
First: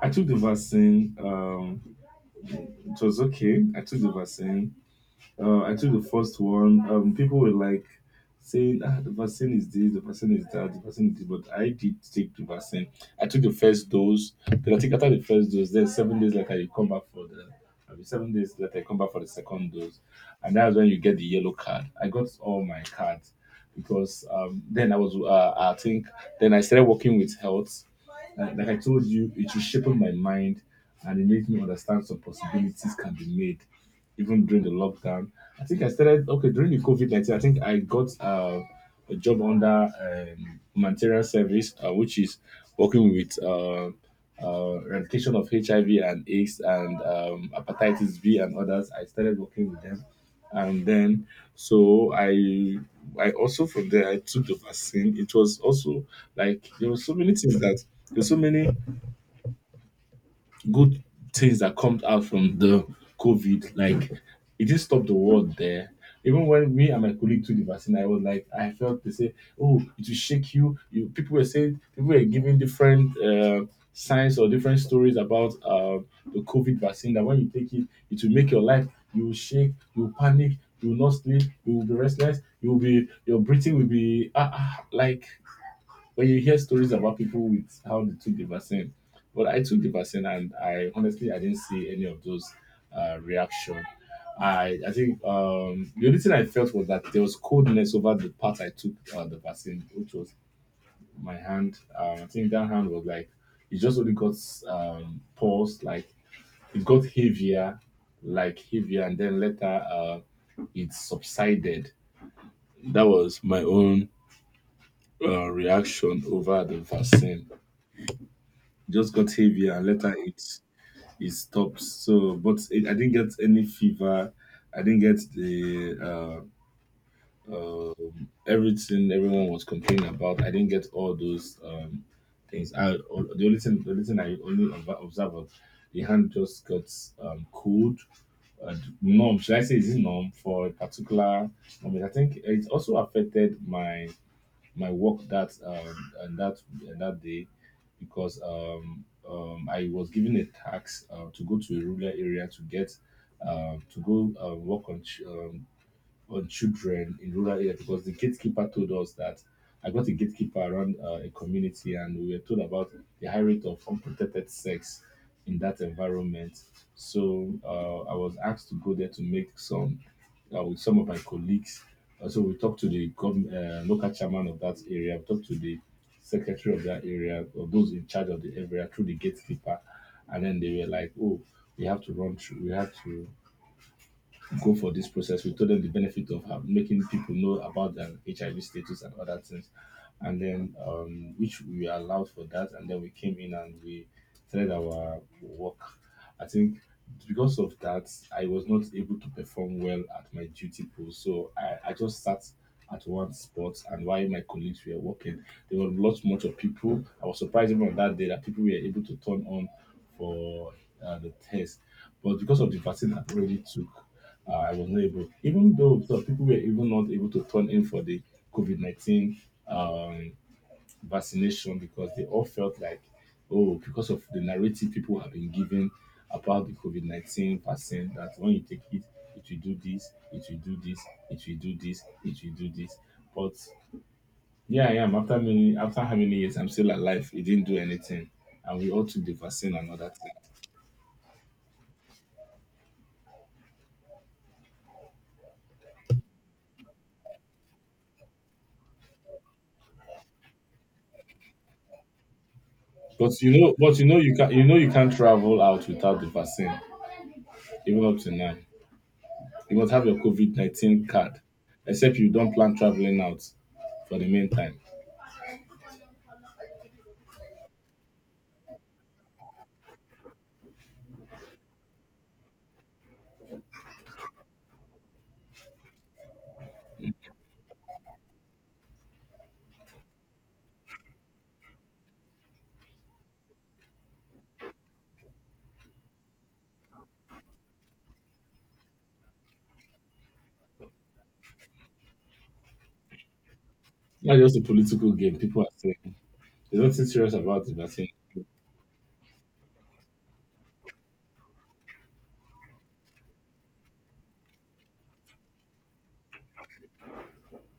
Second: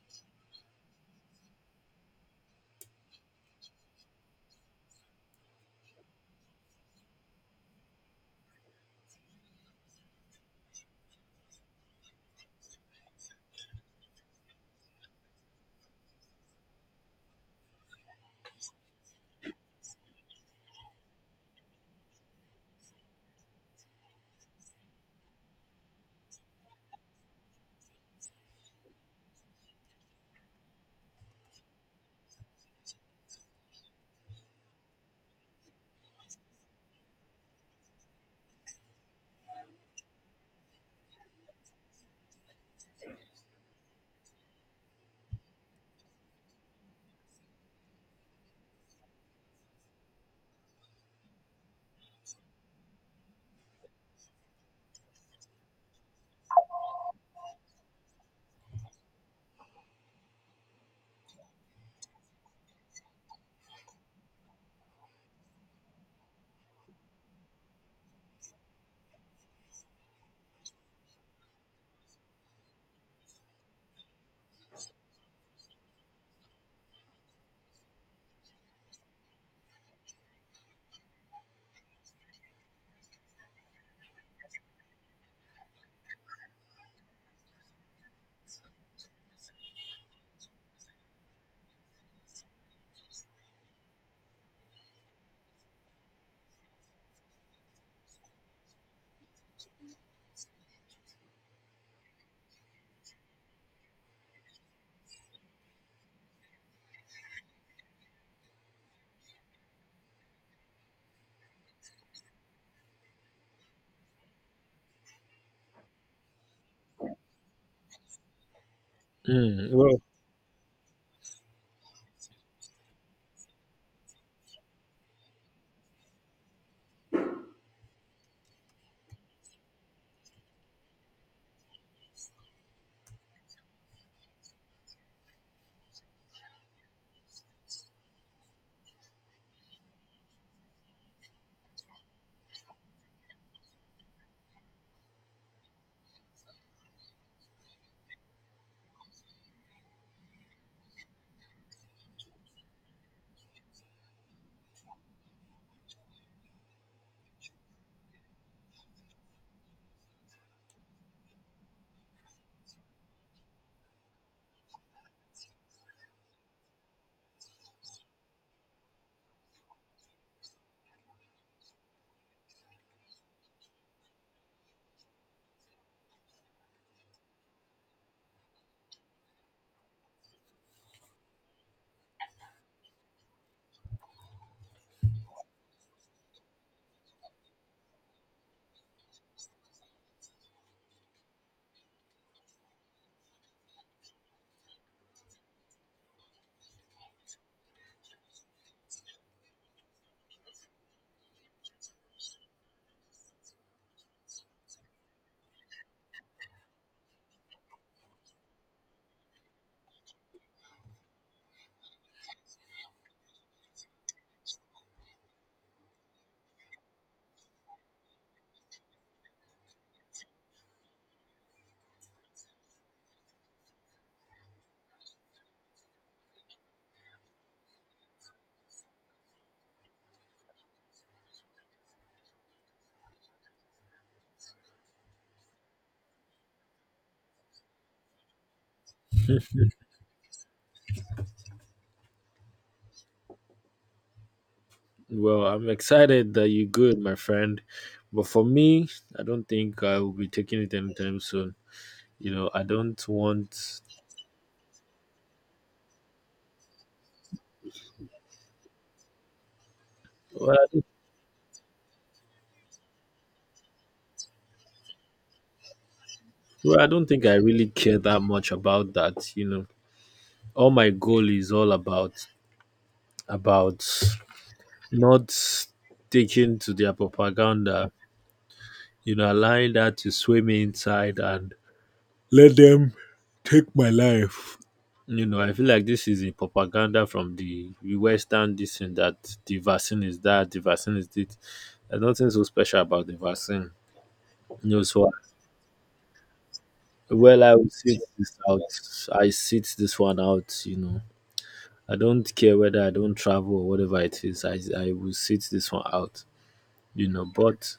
I took the vaccine. Um, it was okay. I took the vaccine. Uh, I took the first one. Um, people were like saying, ah, the vaccine is this, the vaccine is that, the vaccine is this. But I did take the vaccine. I took the first dose. Then I think after the first dose, then seven days later, you come back for the. I mean, seven days later, you come back for the second dose, and that's when you get the yellow card. I got all my cards because um, then I was, uh, I think, then I started working with health. Like, like I told you, it was shaping my mind and it made me understand some possibilities can be made even during the lockdown. I think I started, okay, during the COVID nineteen, I think I got uh, a job under um, humanitarian service, uh, which is working with uh, uh, eradication of H I V and AIDS and um, hepatitis B and others. I started working with them and then so I I also from there I took the vaccine. It was also like there were so many things that there were so many good things that comes out from the COVID. Like it didn't stop the world there. Even when me and my colleague took the vaccine, I was like, I felt they say, oh, it will shake you. You people were saying people were giving different uh, signs or different stories about uh, the COVID vaccine that when you take it, it will make your life. You will shake. You will panic. You will not sleep. You will be restless. You will be your breathing will be ah, ah like when you hear stories about people with how they took the vaccine, but I took the vaccine and I honestly I didn't see any of those uh, reaction. I I think um, the only thing I felt was that there was coldness over the part I took uh, the vaccine, which was my hand. Um, I think that hand was like it just only got um, paused, like it got heavier, like heavier, and then later uh, it subsided. That was my own uh, reaction over the vaccine. Just got
Mm,
heavier and
well,
later it it stopped. So, but it, I didn't get any fever. I didn't get the uh, uh, everything everyone was complaining about. I didn't get all those um, things. I all, the only thing the only thing I only ob- observed was the hand just got um, cold. Uh, numb, should I say, is it numb for a particular moment? I think it also affected my my work that um, and that and that day because um, um, I was given a task uh, to go to a rural area to get um, to go uh, work on ch- um, on children in rural areas because the gatekeeper told us that I got a gatekeeper around uh, a community and we were told about the high rate of unprotected sex in that environment. So uh, I was asked to go there to make some uh, with some of my colleagues. Uh, so we talked to the gov- uh, local chairman of that area, we talked to the secretary of that area, or those in charge of the area through the gatekeeper, and then they were like, "Oh, we have to run through, we have to go for this process." We told them the benefit of uh, making people know about their H I V status and other things. And then, um, which we were allowed for that. And then we came in and we started our work. I think because of that, I was not able to perform well at my duty post. So I, I just sat at one spot, and while my colleagues were working, there were lots much of people. I was surprised even on that day that people were able to turn on for uh, the test. But because of the vaccine I already took, uh, I was not able, even though some people were even not able to turn in for the COVID nineteen um, vaccination, because they all felt like, oh, because of the narrative people have been given about the COVID nineteen vaccine, that when you take it, it will do this, it will do this, it will do this, it will do this. But yeah, I am. After many, after how many years, I'm still alive. It didn't do anything, and we all took the vaccine and all that thing.
well, I'm excited that you're good, my friend. But for me, I don't think I will be taking it anytime soon. You know, I don't
But you know,
want.
but you know, you can, you know, you can't travel out without the vaccine. Even up to nine. You must have your
Well,
COVID
I don't-
nineteen card, except you don't plan traveling out for the meantime.
well, I don't think I really care that much about that. You know, all my goal is all about about not sticking to their propaganda. You know, allowing that to swim inside and let them take my life. You know, I feel like this is a propaganda from the Western this and that, the vaccine is that, the vaccine is this. There's nothing so special about the vaccine.
Not just a
You know,
political
so
game, people are saying. There's nothing serious
well, I
about
will
the
sit
vaccine.
this out. I sit this one out, you know. I don't care whether I don't travel or whatever it is, I I will sit this one out. You know, but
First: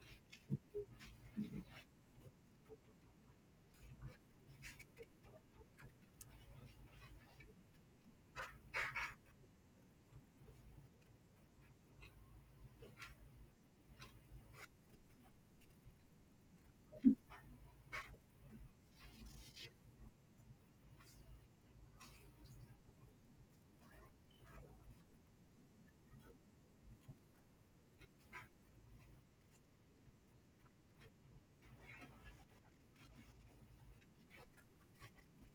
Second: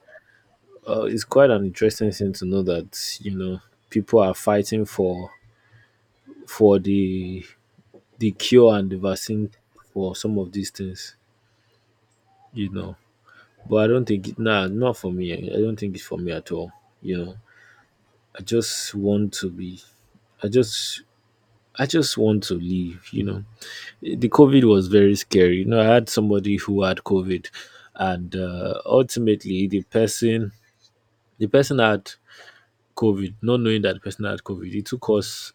uh, it's quite an interesting thing to know that, you know, people are fighting for for the the cure and the vaccine for some of these things, you know. But I don't think it, nah, not for me. I don't think it's for me at all. You know, I just want to be. I just. I just want to live, you know. The COVID was very scary. You know, I had somebody who had COVID, and uh, ultimately, the person, the person had COVID, not knowing that the person had COVID. It took us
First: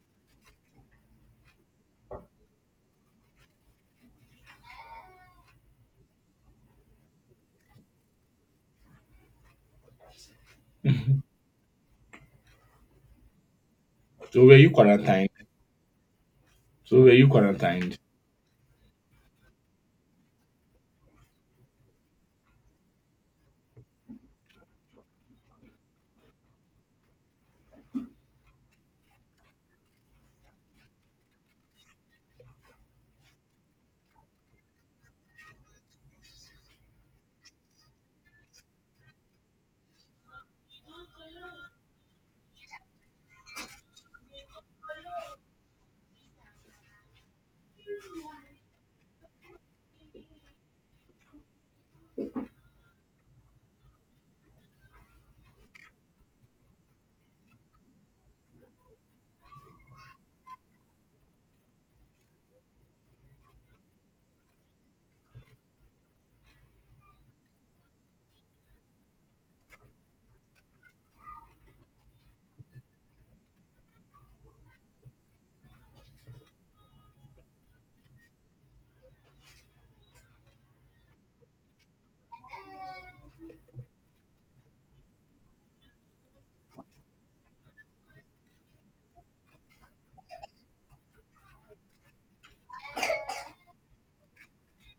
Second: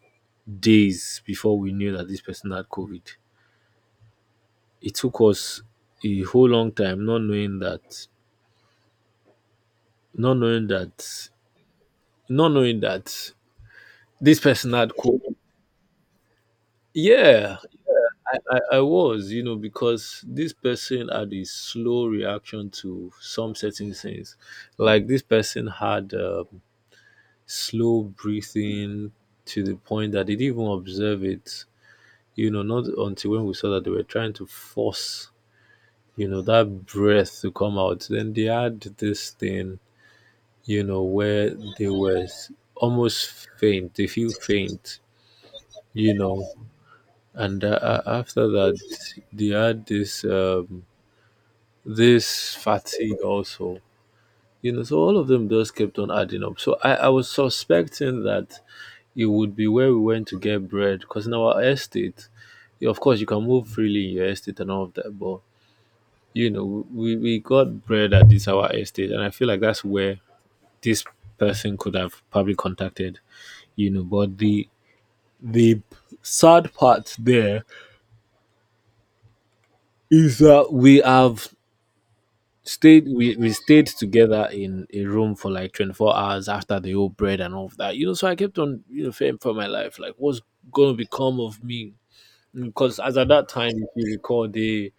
days before we knew that this person had COVID. It took us a whole long time not knowing that. Not knowing that not knowing that this
So, were you
person had co-
quarantined? So, were you
Yeah,
quarantined?
I, I, I was, you know, because this person had a slow reaction to some certain things. Like this person had um, slow breathing to the point that they didn't even observe it, you know, not until when we saw that they were trying to force, you know, that breath to come out. Then they had this thing, you know, where they were s- almost faint, they feel faint, you know. And uh, uh, after that they had this um this fatigue also, you know. So all of them just kept on adding up. So i i was suspecting that it would be where we went to get bread, because in our estate, yeah, of course you can move freely in your estate and all of that, but you know, we we got bread at this our estate, and I feel like that's where this person could have probably contacted, you know. But the the sad part there is that we have stayed, we, we stayed together in a room for like twenty-four hours after the whole bread and all of that, you know. So I kept on, you know, fearing for my life, like what's gonna become of me, because as at that time, if you recall, they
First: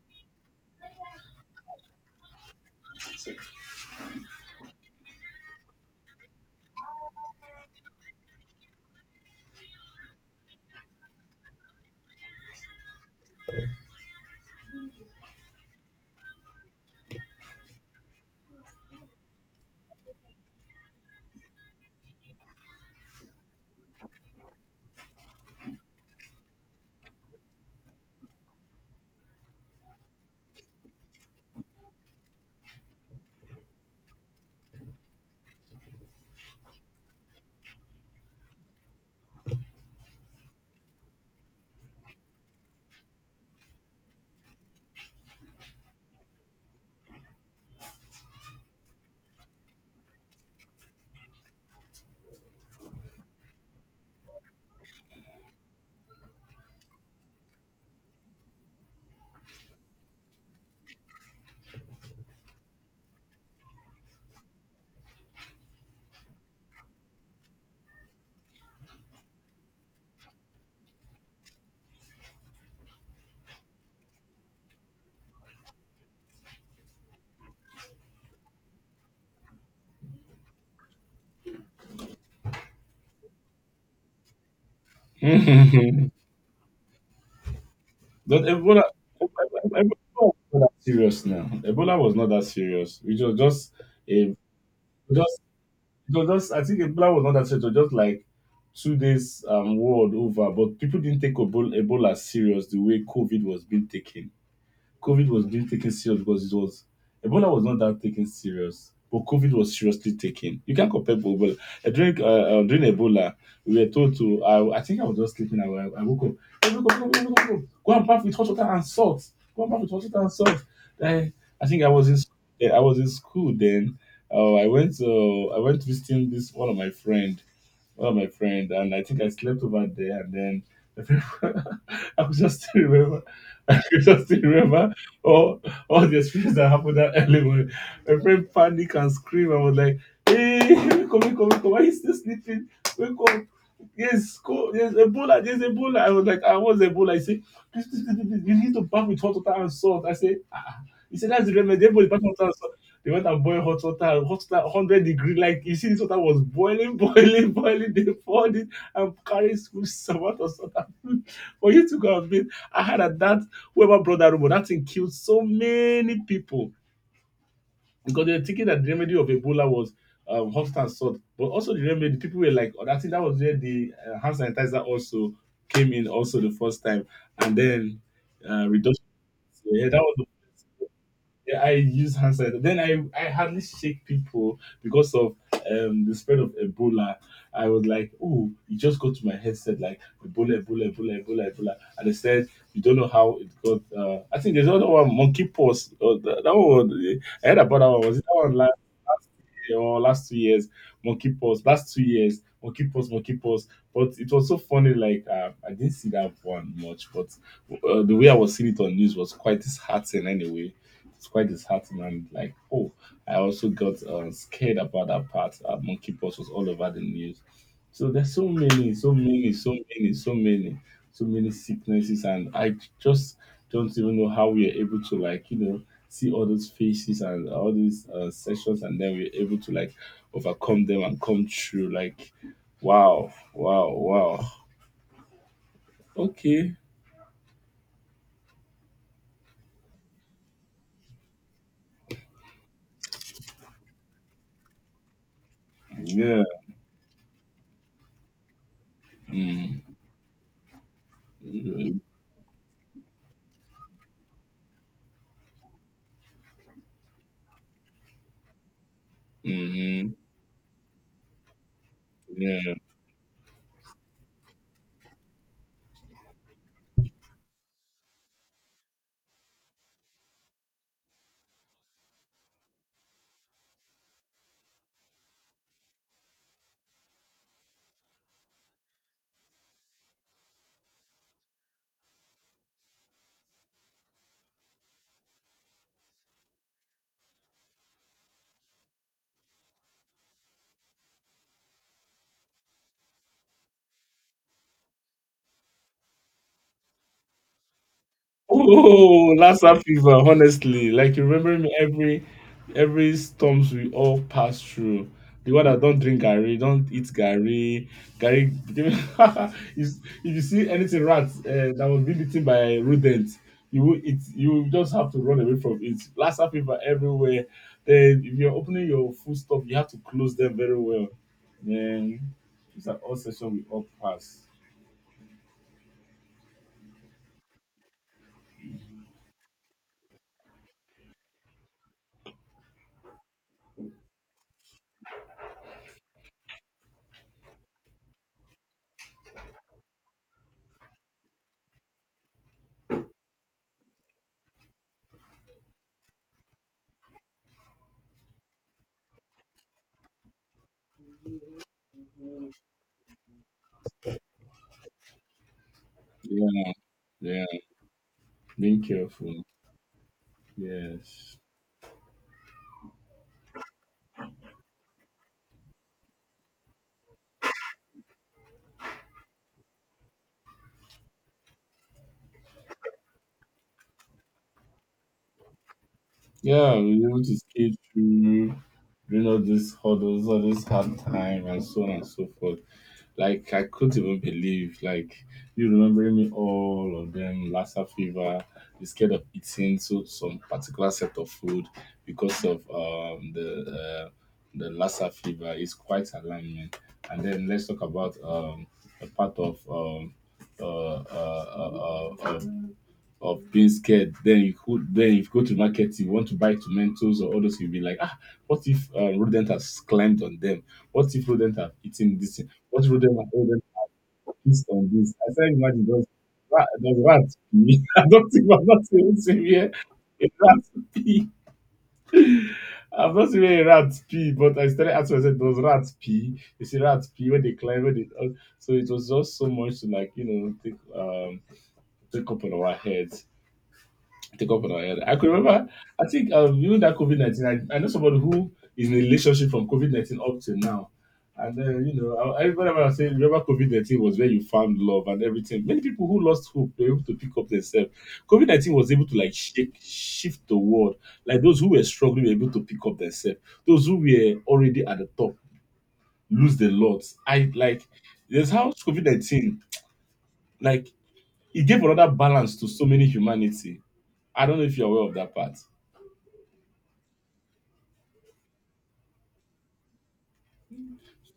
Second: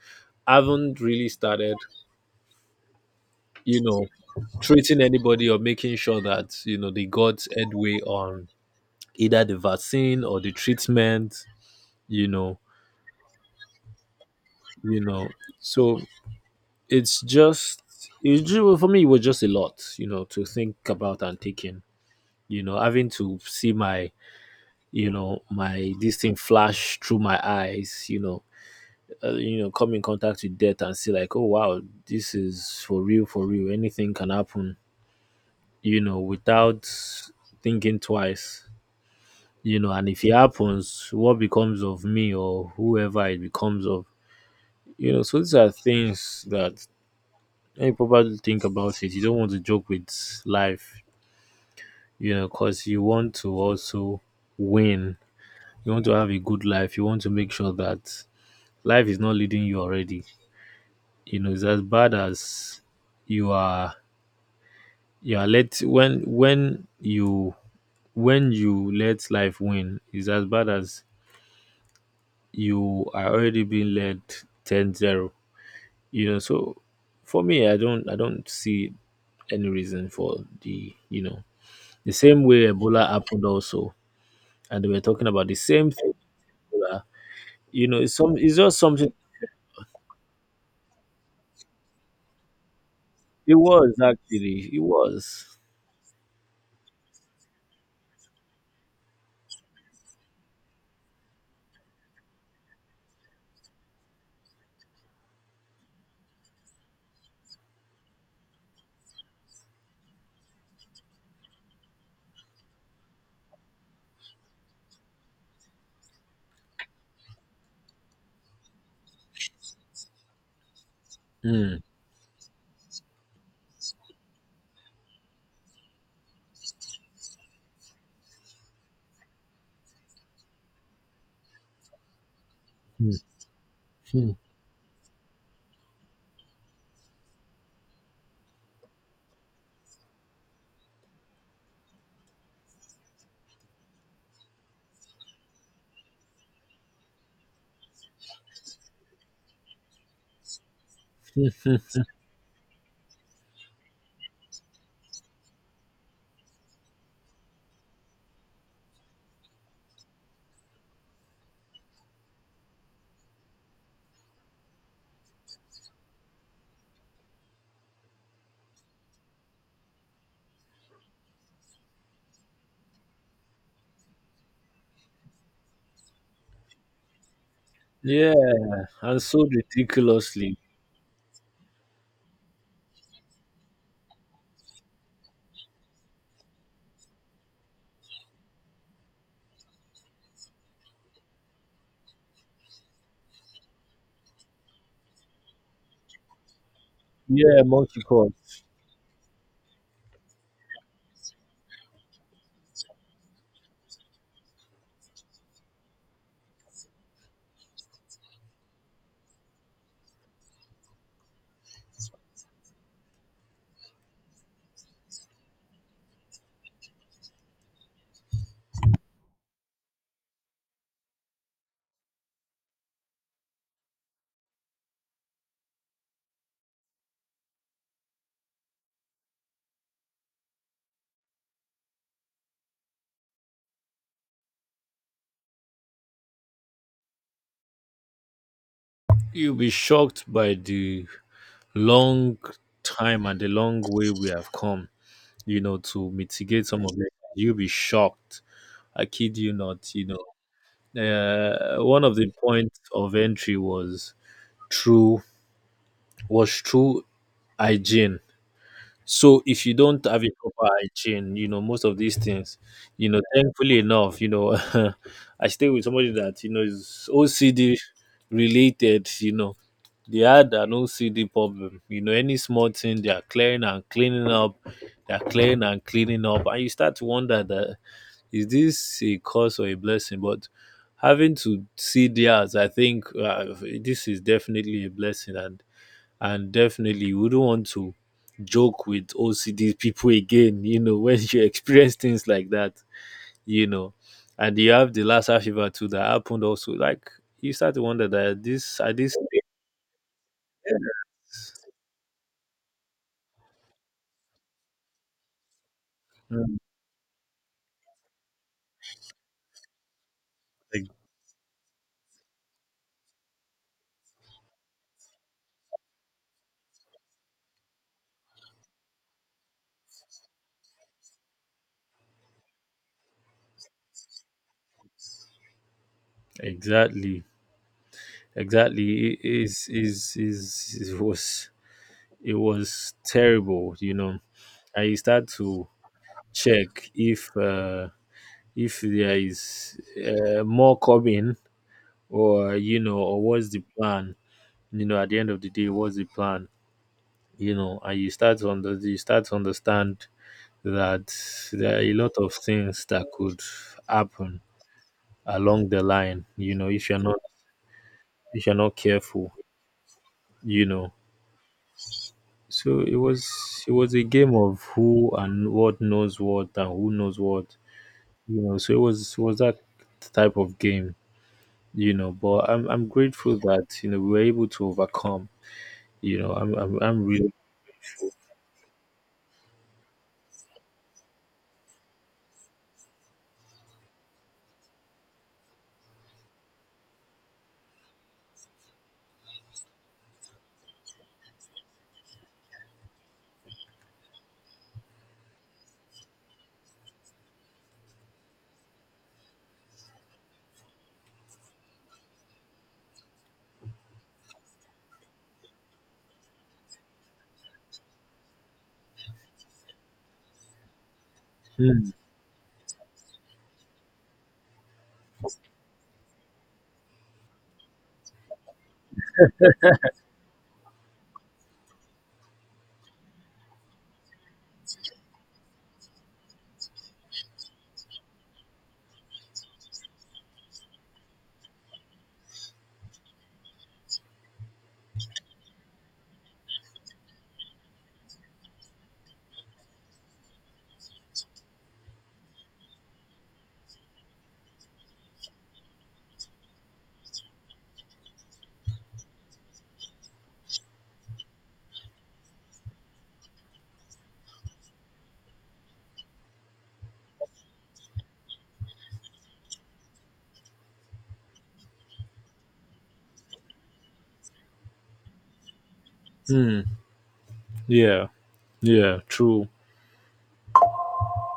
haven't really started, you know, treating anybody or making sure that, you know, they got headway on either the vaccine or the treatment, you know you know So it's just, it, ju- for me it was just a lot, you know, to think about and take in, you know, having to see my, you know, my this thing flash through my eyes, you know, uh, you know, come in contact with death and see like, oh wow, this is for real, for real. Anything can happen, you know, without thinking twice, you know. And if it happens, what becomes of me or whoever it becomes of, you know. So these are things that when you probably think about it, you don't want to joke with life, you know, because you want to also win, you want to have a good life, you want to make sure that life is not leading you already. You know, it's as bad as you are you are let when when you when you let life win, it's as bad as you are already being led ten zero. You know, so for me, I don't I don't see any reason for the, you know, the same way Ebola happened also, and they were talking about the same thing. Ebola. You know, it's some,
But
it's just
Ebola,
something.
Ebola was not that serious now. Ebola was not that serious. It was
It
just
was
a
actually, it
just
was.
it was just, I think Ebola was not that serious. It was just like two days um world over. But people didn't take Ebola, Ebola serious the way COVID was being taken. COVID was being taken serious because it was Ebola was not that taken serious, but COVID was seriously taken. You can't compare both. But uh, during uh, uh, during Ebola, we were told to. I, I think I was just sleeping. I, I woke up. "Hey, go, go, go, go, go, go. Go and bath with hot water and salt. Go and bath with hot water and salt." I, I
Mm.
think I was in. Yeah, I was in school then. Uh, I went. Uh, I went visiting this one of my friend one of my friend, and I think I slept over there. And then I could just still
Mm,
remember, I could just
mm.
still remember all, all the experience that happened that early morning. My friend panic and scream. I was like, hey, wake up, wake up, wake up. Why are you still sleeping? Wake up. Yes, go. Yes, Ebola. There's Ebola. I was like, I was Ebola. I say, please, please, please, please, you need to bath with hot water and salt. I say, ah. ah. He said, that's the remedy. Everybody bath with hot water and salt. They went and boiled hot water, hot water, one hundred degree. Like, you see, this water was boiling, boiling, boiling. They poured it and carried school some amount of salt. For you to go and bathe, I had at that whoever brought that rumor, that thing killed so many people because they were thinking that the remedy of Ebola was um, hot and salt, but also the remedy. People were like, "Oh, that thing that was where the uh, hand sanitizer also came in, also the first time, and then
Yeah,
uh, reduction."
and so
Yeah, that was
ridiculously.
yeah, I use hand sanitizer. Then I, I hardly shake people because of um, the spread of Ebola. I was like, oh, it just got to my headset like Ebola, Ebola, Ebola, Ebola, Ebola. And they said, you don't know how it got. Uh, I think there's another one, monkey pox. Or that, that one, was- I heard
Yeah,
about that
monkey
one. Was it
court.
that one last, last year or last two years? Monkey pox, last two years, monkey pox, monkey pox. But it was so funny, like, uh, I didn't see that one much, but uh, the way I was seeing it on news was quite disheartening anyway, it's quite disheartening. And like, oh, I also got uh, scared about that part. Uh, monkeypox was all over the news. So there's so many, so many, so many, so many, so many sicknesses, and I just don't even know how we are able to like, you know, see all those faces and all these uh, sessions, and then we're able to like overcome them and come through. Like, wow, wow, wow. Okay.
You'll be shocked by the long time and the long way we have come, you know, to
Yeah.
mitigate some of it. You'll be shocked. I kid you
Mm.
not, you know. Uh, one of the points of entry was true was true hygiene. So if you don't
Mm-hmm.
have a proper hygiene, you know, most of these things,
Yeah.
you know, thankfully enough, you know, I stay with somebody that, you know, is O C D related, you know, they had an O C D problem. You know, any small thing, they are clearing and cleaning up, they are clearing and cleaning up. And you start to wonder that, is this a curse or a blessing? But having to see theirs, I think uh, this is definitely a blessing. And and definitely we do not want to joke with O C D people again, you know, when you experience things like that, you know. And you have the Lassa fever too that happened also. Like, you start to wonder that at this at this
Oh, Lassa fever, honestly. Like you remember me every every storms we all pass through. The one that don't drink Gary,
Mm,
don't eat Gary. Gary became if if you see
e-
anything rat uh, that was being eaten by rodent, you will it you will just have to run away from it. Lassa fever everywhere. Then if you're opening your food stuff, you have to close them very well. Then it's an all session we all pass.
exactly. Exactly. It is is is it was, it was terrible, you know. And you start to check if uh, if there is uh, more coming, or you know, or what's the plan, you know, at the end of the day, what's the plan, you know. And you start to under you start to understand that there are a lot of things that could happen along the line, you know,
Yeah,
if you're not,
yeah.
if you're not
Being
careful,
careful.
you know.
Yes.
So it was, it was a game of who and what knows what and who knows what, you know. So it was, it was that type of game, you know. But i'm i'm grateful that, you know, we were able to overcome, you know. i'm
Yeah,
i'm,
we
I'm
able
really.
to skate through during all these hurdles, all this hard time, and so on and so forth. Like I couldn't even believe, like you remembering me all of them, Lassa fever, you scared of eating so some particular set of food because of um the uh, the Lassa fever is quite alarming. And then let's talk about um a part of um uh, uh, uh, uh, uh, of being scared. Then you could then if you go to the market, you want to buy tomatoes or others, you'll be like, ah, what if uh, rodent has climbed on them? What if rodent have
Hmm,
eaten this thing? What if rodent have rodent have pissed on this? I can't imagine those rat, those rats pee. I don't think I'm not even seeing here a rat pee. I've not seen a rat pee, but I started asking myself, does rats pee? You see rats pee when they climb, when they, uh, so it was just so much to like, you know, take um take up on our heads. Take up on our head. I could remember, I think um, even that COVID nineteen, I, I know somebody who is in a relationship from COVID nineteen up to now. And then, you know, I, I remember I was saying, remember COVID nineteen was where you found love and everything. Many people who lost hope were able to pick up themselves. COVID nineteen was able to like shake, shift the world. Like those who were struggling were able to pick up themselves. Those who were already at the top lose the lot. I like, there's how COVID nineteen, like, it gave another balance to so many humanity. I don't know if you're aware of that part.
hmm, yeah, yeah, true.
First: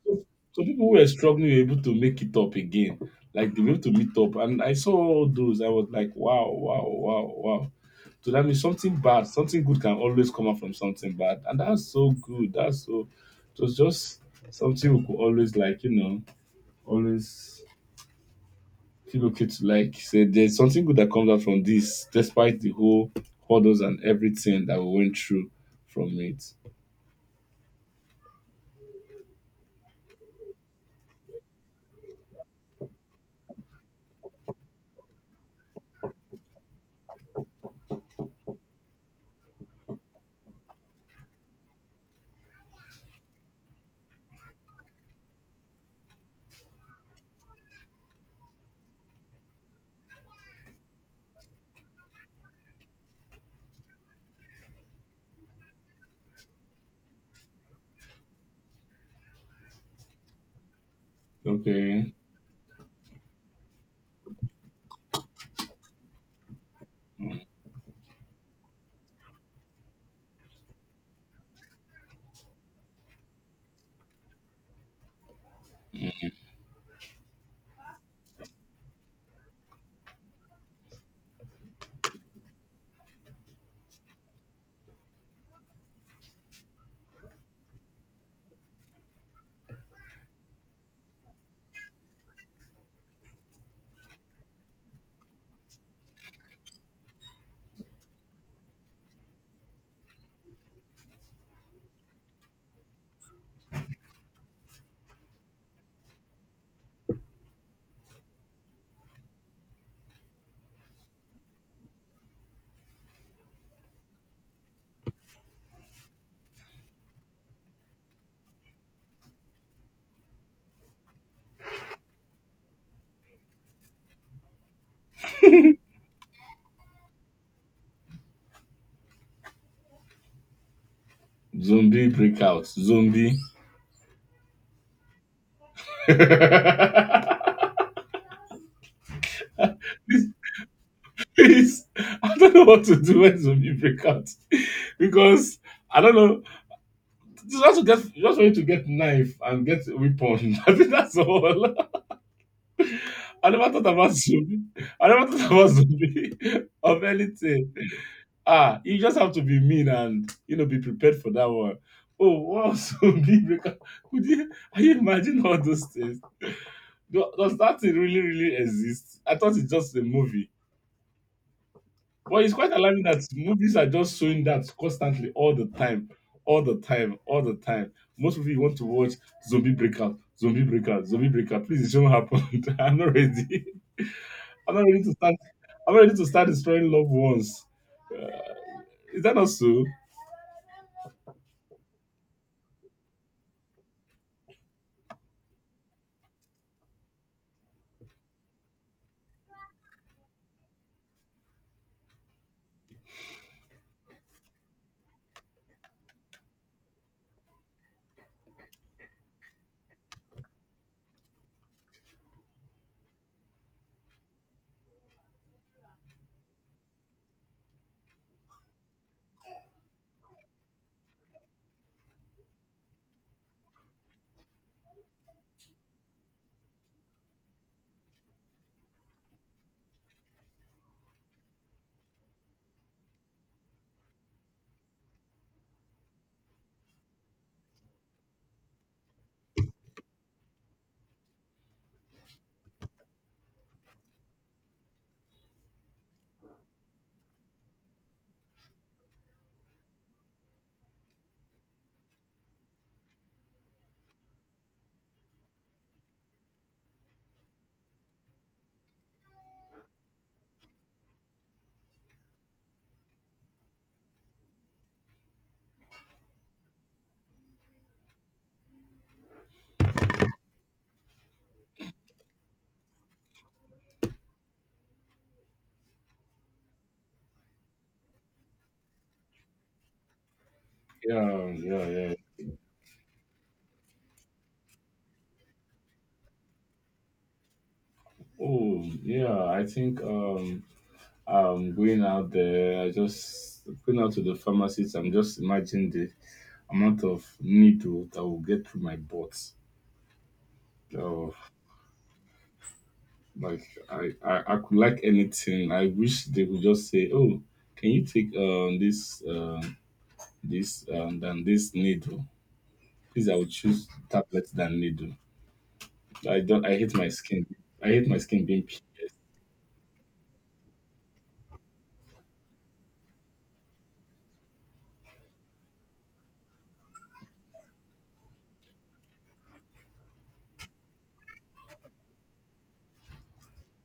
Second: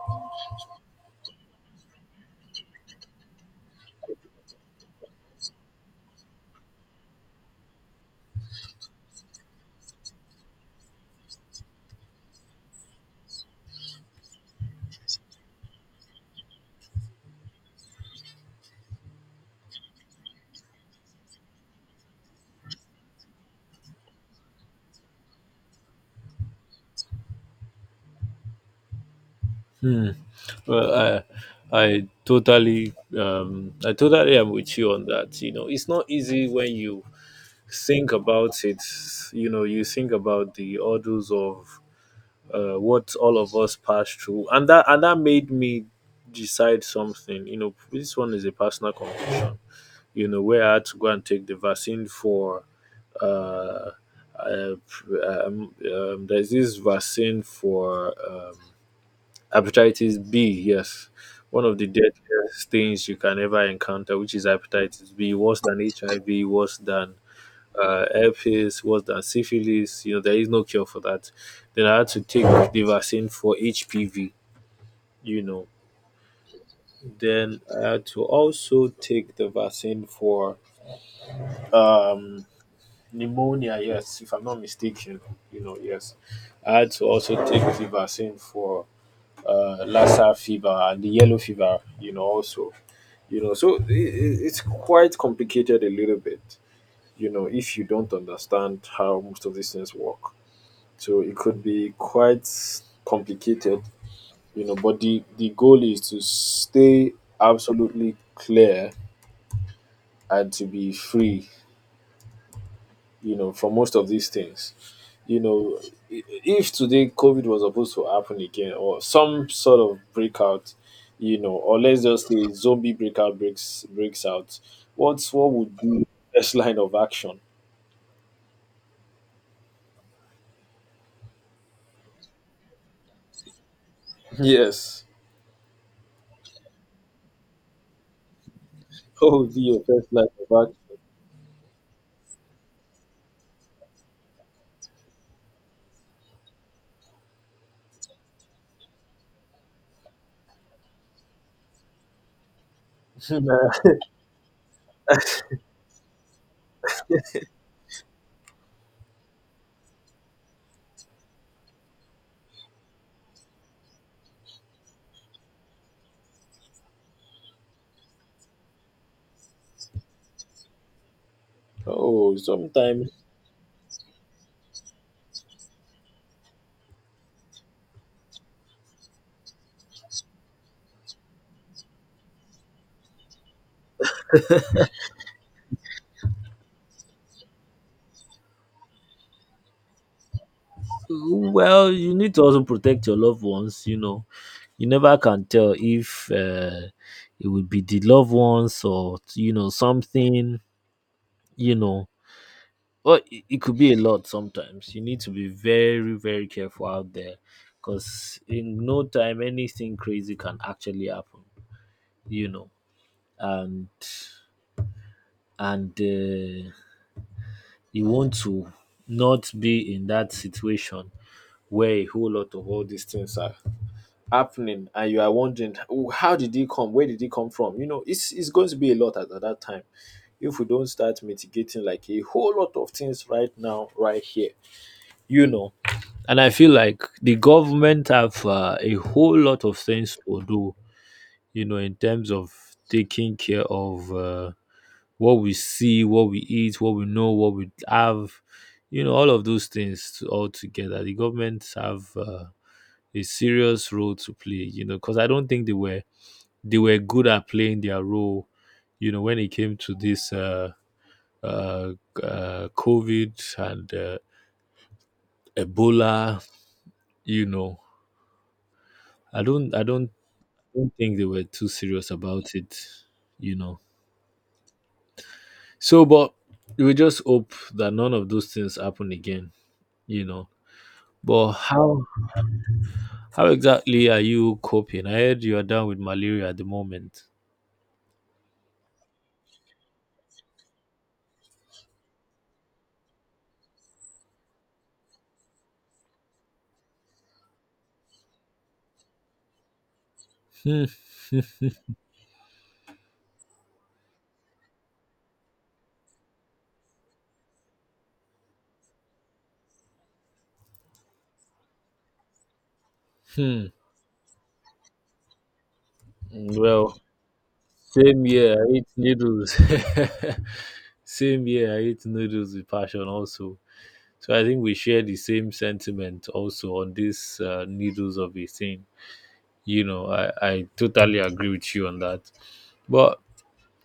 So so people who were struggling were able to make it up again. Like they were able to meet up. And I saw all those. I was like, wow, wow, wow, wow. So that means something bad, something good can always come out from something bad. And that's so good. That's so it was just something we could always like, you know, always feel okay to like say there's something good that comes out from this, despite the whole hurdles and everything that we went through from it.
Hmm. Well, I I totally, um I totally am with you on that. You know, it's not easy when you think about it. You know, you think about the hurdles of uh, what all of us passed through, and that and that made me decide something. You know, this one is a personal confession. You know, where I had to go and take the vaccine for. Uh, uh, um, um, there's this vaccine for um, Hepatitis B, yes. One of the
Okay.
deadliest things you can ever encounter, which is hepatitis B, worse than H I V, worse than uh, herpes, worse than syphilis. You know, there is no cure for that. Then I had to take the vaccine for H P V, you know. Then I had to also take the vaccine for um, pneumonia, yes, if I'm not mistaken, you know, yes. I had to also take the vaccine for uh, Lassa fever and the yellow fever, you know, also, you know. So i i- it's quite complicated a little bit, you know, if you don't understand how most of these things work. So it could be quite complicated, you know, but the, the goal is to stay absolutely clear and to be free, you know, for most of these things. You know, i- if today COVID was supposed to happen again or some sort of breakout, you know, or let's just say zombie breakout breaks breaks out, what's, what would be first line of action?
Zombie breakout. Zombie.
Yes. Oh dear, first line of
It's, I don't know what to do when zombie break out because I don't know. Just want to get just want you to get knife and get weapon. I think that's all. I never
action.
thought about zombie. I never thought about zombie of anything. Ah, you just have to be mean and you know be prepared for that one. Oh, wow, zombie break out. Could you? Are you imagine all those things? Do- Does that thing really really exist? I thought it's just a movie.
Oh,
Well, it's quite alarming
sometimes.
that movies are just showing that constantly, all the time, all the time, all the time. Most of you want to watch zombie breakout, zombie breakout, zombie breakout. Please, it shouldn't happen. I'm not ready. I'm not ready to start. I'm not ready to start destroying loved ones. Is that not so?
Well, you need to also protect your loved ones. You know, you never can tell if uh, it would be the loved ones or, you know, something. You know, well, it, it could be a lot sometimes. You need to be very, very careful out there because in no time anything crazy can actually happen, you know. And and uh, you want to not be in that situation where a whole lot of all these things are happening and you are wondering, "Oh, how did he come, where did he come from?" You know, it's it's going to be a lot at, at that time if we don't start mitigating like a whole lot of things right now, right here, you know. And I feel like the government have uh, a whole lot of things to do, you know, in terms of taking care of uh, what we see, what we eat, what we know, what we have, you know, all of those things all together. The government have uh, a serious role to play, you know, because I don't think they were, they were good at playing their role, you know, when it came to this uh, uh, uh COVID and uh, Ebola, you know. I don't I don't don't think they were too serious about it, you know. So, but we just hope that none of those things happen again, you know.
Yeah,
But
yeah,
how
yeah.
how exactly are you coping? I heard you are down with malaria at the moment.
Oh, yeah. I think um, um, going out there, I just going out to the pharmacist. I'm just imagining the amount of needle that will get through my butt. Like I, I, I could like anything. I wish they would just say, "Oh, can you take um this um this um than this needle? Please, I would
Hmm.
choose tablet than needle. I don't. I hate
Well,
my skin. I hate my
same
skin
year
being
I eat
pierced.
noodles. Same year I eat noodles with passion also. So I think we share the same sentiment also on this uh, needles of a thing. You know, I, I totally agree with you on that. But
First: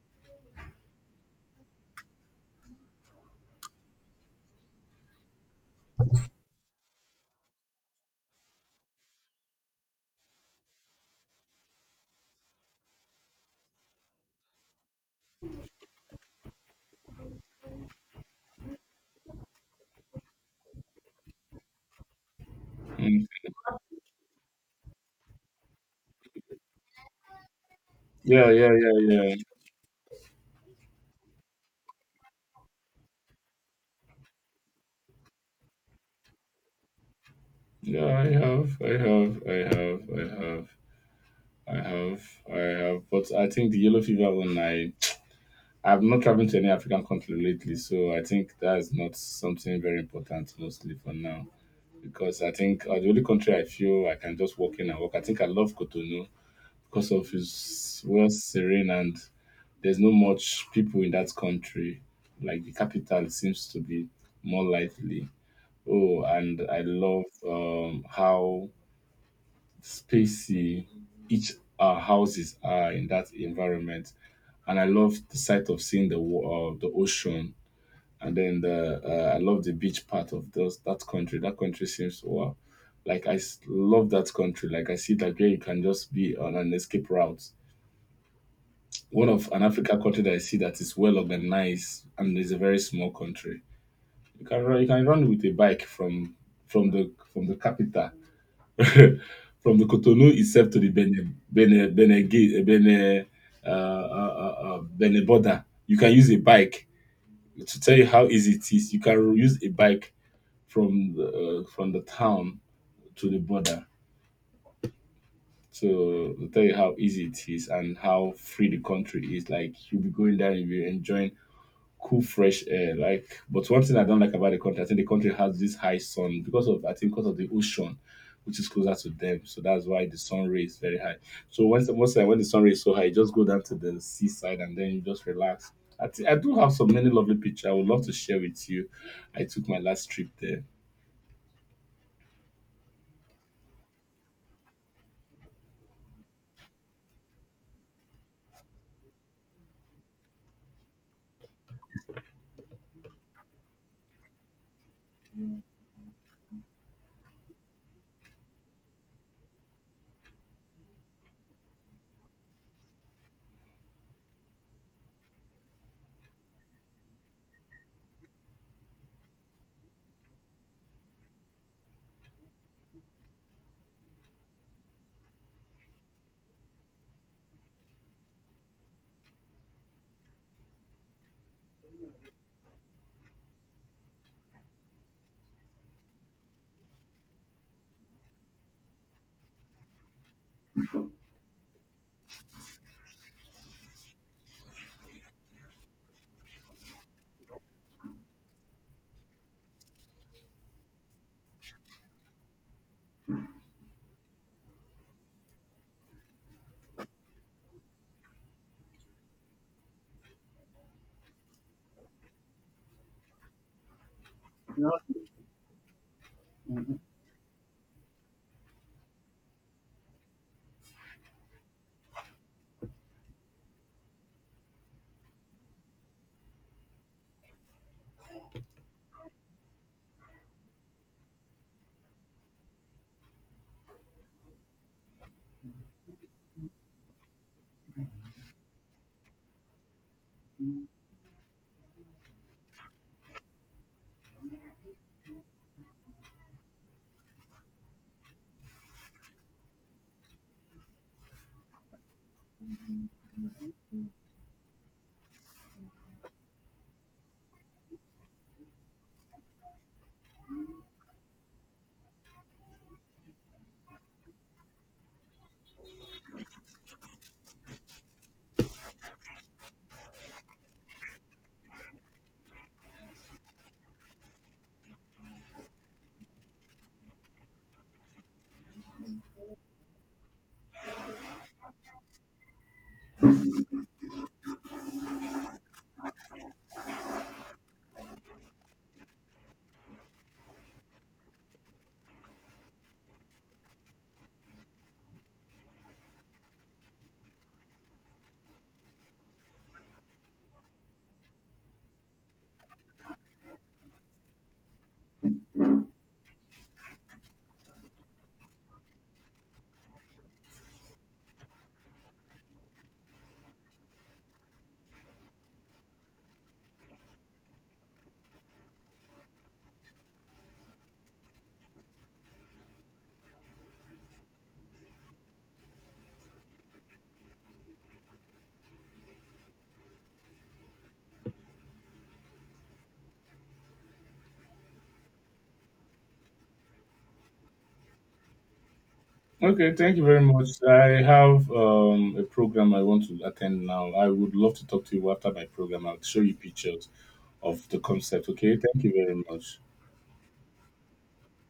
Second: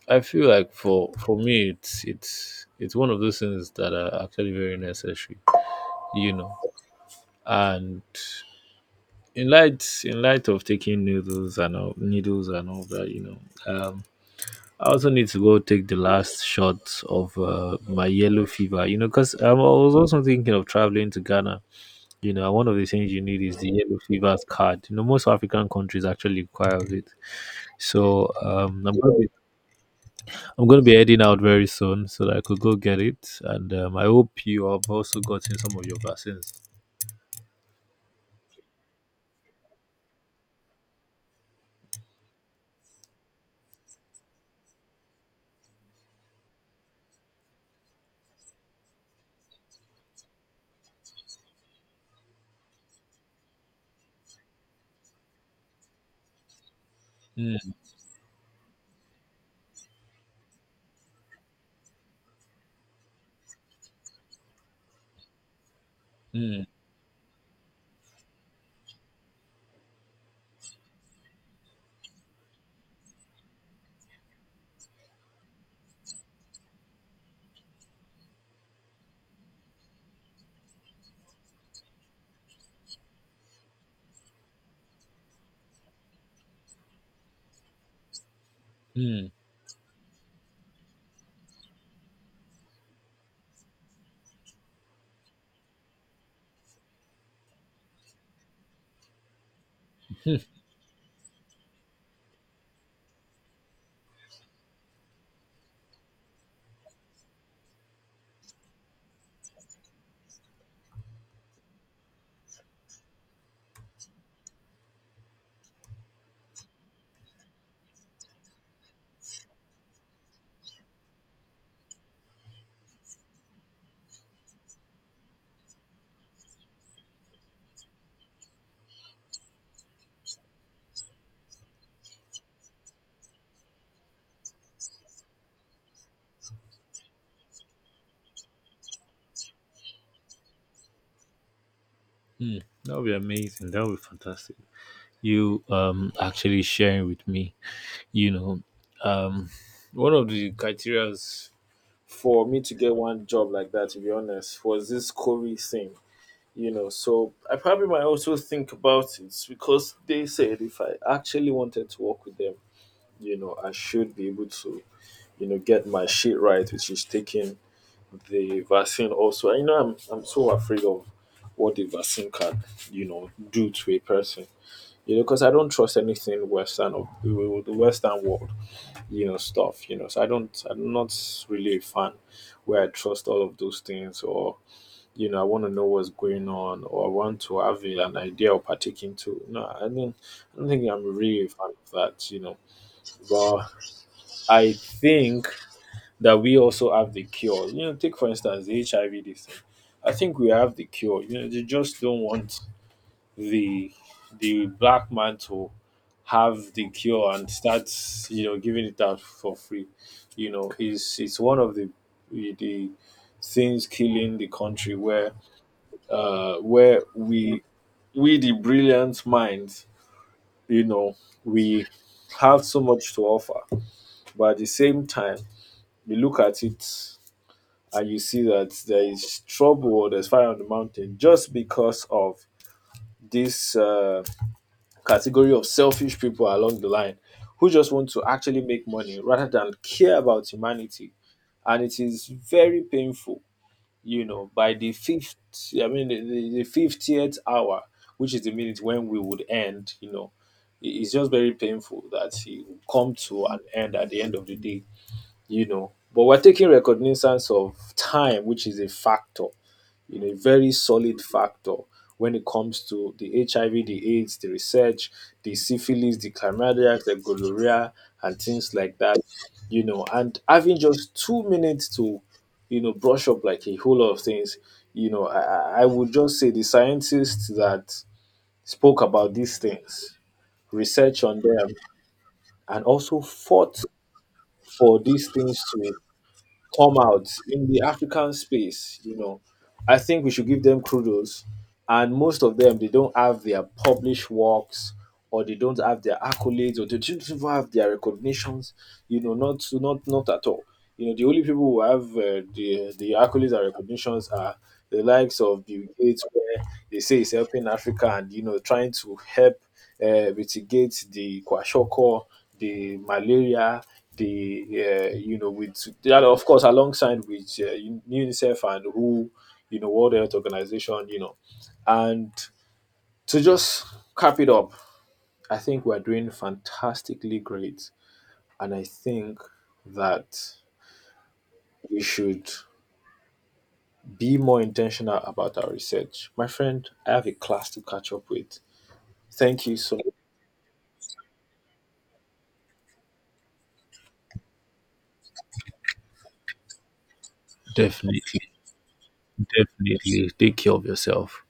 I feel like for for me, it's it's it's one of those things that are actually very necessary, you know. And in light in light of taking needles and all, needles and all that, you know, um, I also need to go take the last shot of uh, my yellow fever, you know, because um, I was also thinking of traveling to Ghana. You know, and one of the things you
Mm.
need is the yellow fever card. You know, most African countries actually require it. So
Yeah, yeah,
um, I'm
yeah,
going to.
yeah,
I'm going to be heading out very soon so that I could go get it. And um, I hope you have also gotten some of your vaccines.
yeah. I have, I have, I have, I have, I have, I have. But I think the yellow fever one, I I've not traveled to any African country lately, so I think that's not something very important mostly for now. Because I think uh, the only country I feel I can just walk in and walk. I think I love Cotonou because of
Mm,
its well serene and there's no much people in that country. Like the capital seems to be more lively. Oh, and
mm,
I love um, how spacey each uh, houses are in that environment, and I love the sight of seeing the wa- uh, the ocean and then the uh, I love the beach part of those that country. That country seems wow, like I s- love that country. Like I see that where you can just be on an escape route. One
mm.
of an Africa country that I see that is well organized and is a very small country. You can run, you can run with a bike from from the from the capital, from the Cotonou itself to the Benin Benin Benin Gate- Benin uh, uh, uh, uh, Benin border. You can use a bike to tell you how easy it is. You can use a bike from the, uh, from the town to the border. So to tell you how easy it is and how free the country is. Like you'll be going there and you'll be enjoying cool fresh air. Like, but one thing I don't like about the country, I think the country has this high sun because of I think because of the ocean, which is closer to them. So that's why the sun ray is very high. So once most time when the sun ray is so high, you just go down to the seaside and then you just relax. I, thi- I do have some many lovely pictures. I would love to share with you. I took my last trip there.
That would be amazing. That would be fantastic. You um actually sharing with me, you know, um, one of the criterias for me to get one job like that, to be honest, was this Corey thing. You know, so I probably might also think about it because they said if I actually wanted to work with them, you know, I should be able to, you know, get my shit right, which is taking the vaccine also. I know I'm I'm so afraid of what the vaccine can, you know, do to a person. You know, because I don't trust anything Western of the Western world, you know, stuff. You know, so I don't. I'm not really a fan where I trust all of those things, or, you know, I want to know what's going on, or I want to have a- an idea of partaking to. No, I don't. I don't think I'm really a fan of that. You know, but I think that we also have the cure. You know, take for instance the H I V this thing. I think we have the cure. You know, they just don't want the the black man to have the cure and start, you know, giving it out for free. You know, is it's one of the the things killing the country where uh where we we the brilliant minds, you know, we have so much to offer. But at the same time, we look at it and you see that there is trouble or there's fire on the mountain just because of this uh, category of selfish people along the line who just want to actually make money rather than care about humanity. And it is very painful, you know, by the fifth, I mean, the, the, the fiftieth hour, which is the minute when we would end, you know, it- it's just very painful that he will come to an end at the end of the day, you know. But we're taking recognizance of time, which is a factor, you know, a very solid factor when it comes to the H I V, the AIDS, the research, the syphilis, the chlamydia, the gonorrhea, and things like that. You know, and having just two minutes to, you know, brush up like a whole lot of things, you know, I, I I would just say the scientists that spoke about these things, research on them, and also fought for these things to come out in the African space, you know, I think we should give them kudos. And most of them, they don't have their published works or they don't have their accolades or they don't even have their recognitions, you know, not not not at all. You know, the only people who have uh, the the accolades and recognitions are the likes of Bill Gates, where they say he's helping Africa and, you know, trying to help uh, mitigate the kwashiorkor, the malaria, the uh, you know with that of course alongside with uh, UNICEF and W H O, you know, World Health Organization, you know, and to just cap it up, I think we're doing fantastically great, and I think that we should be more intentional about our research. My friend, I have a class to catch up with. Thank
Okay,
you so
thank you
much.
very much. I have um, a program I want to attend now. I would love to talk to you after my program. I'll show you pictures of the concept.
Definitely,
Okay, thank you very much.
definitely. Take care of yourself.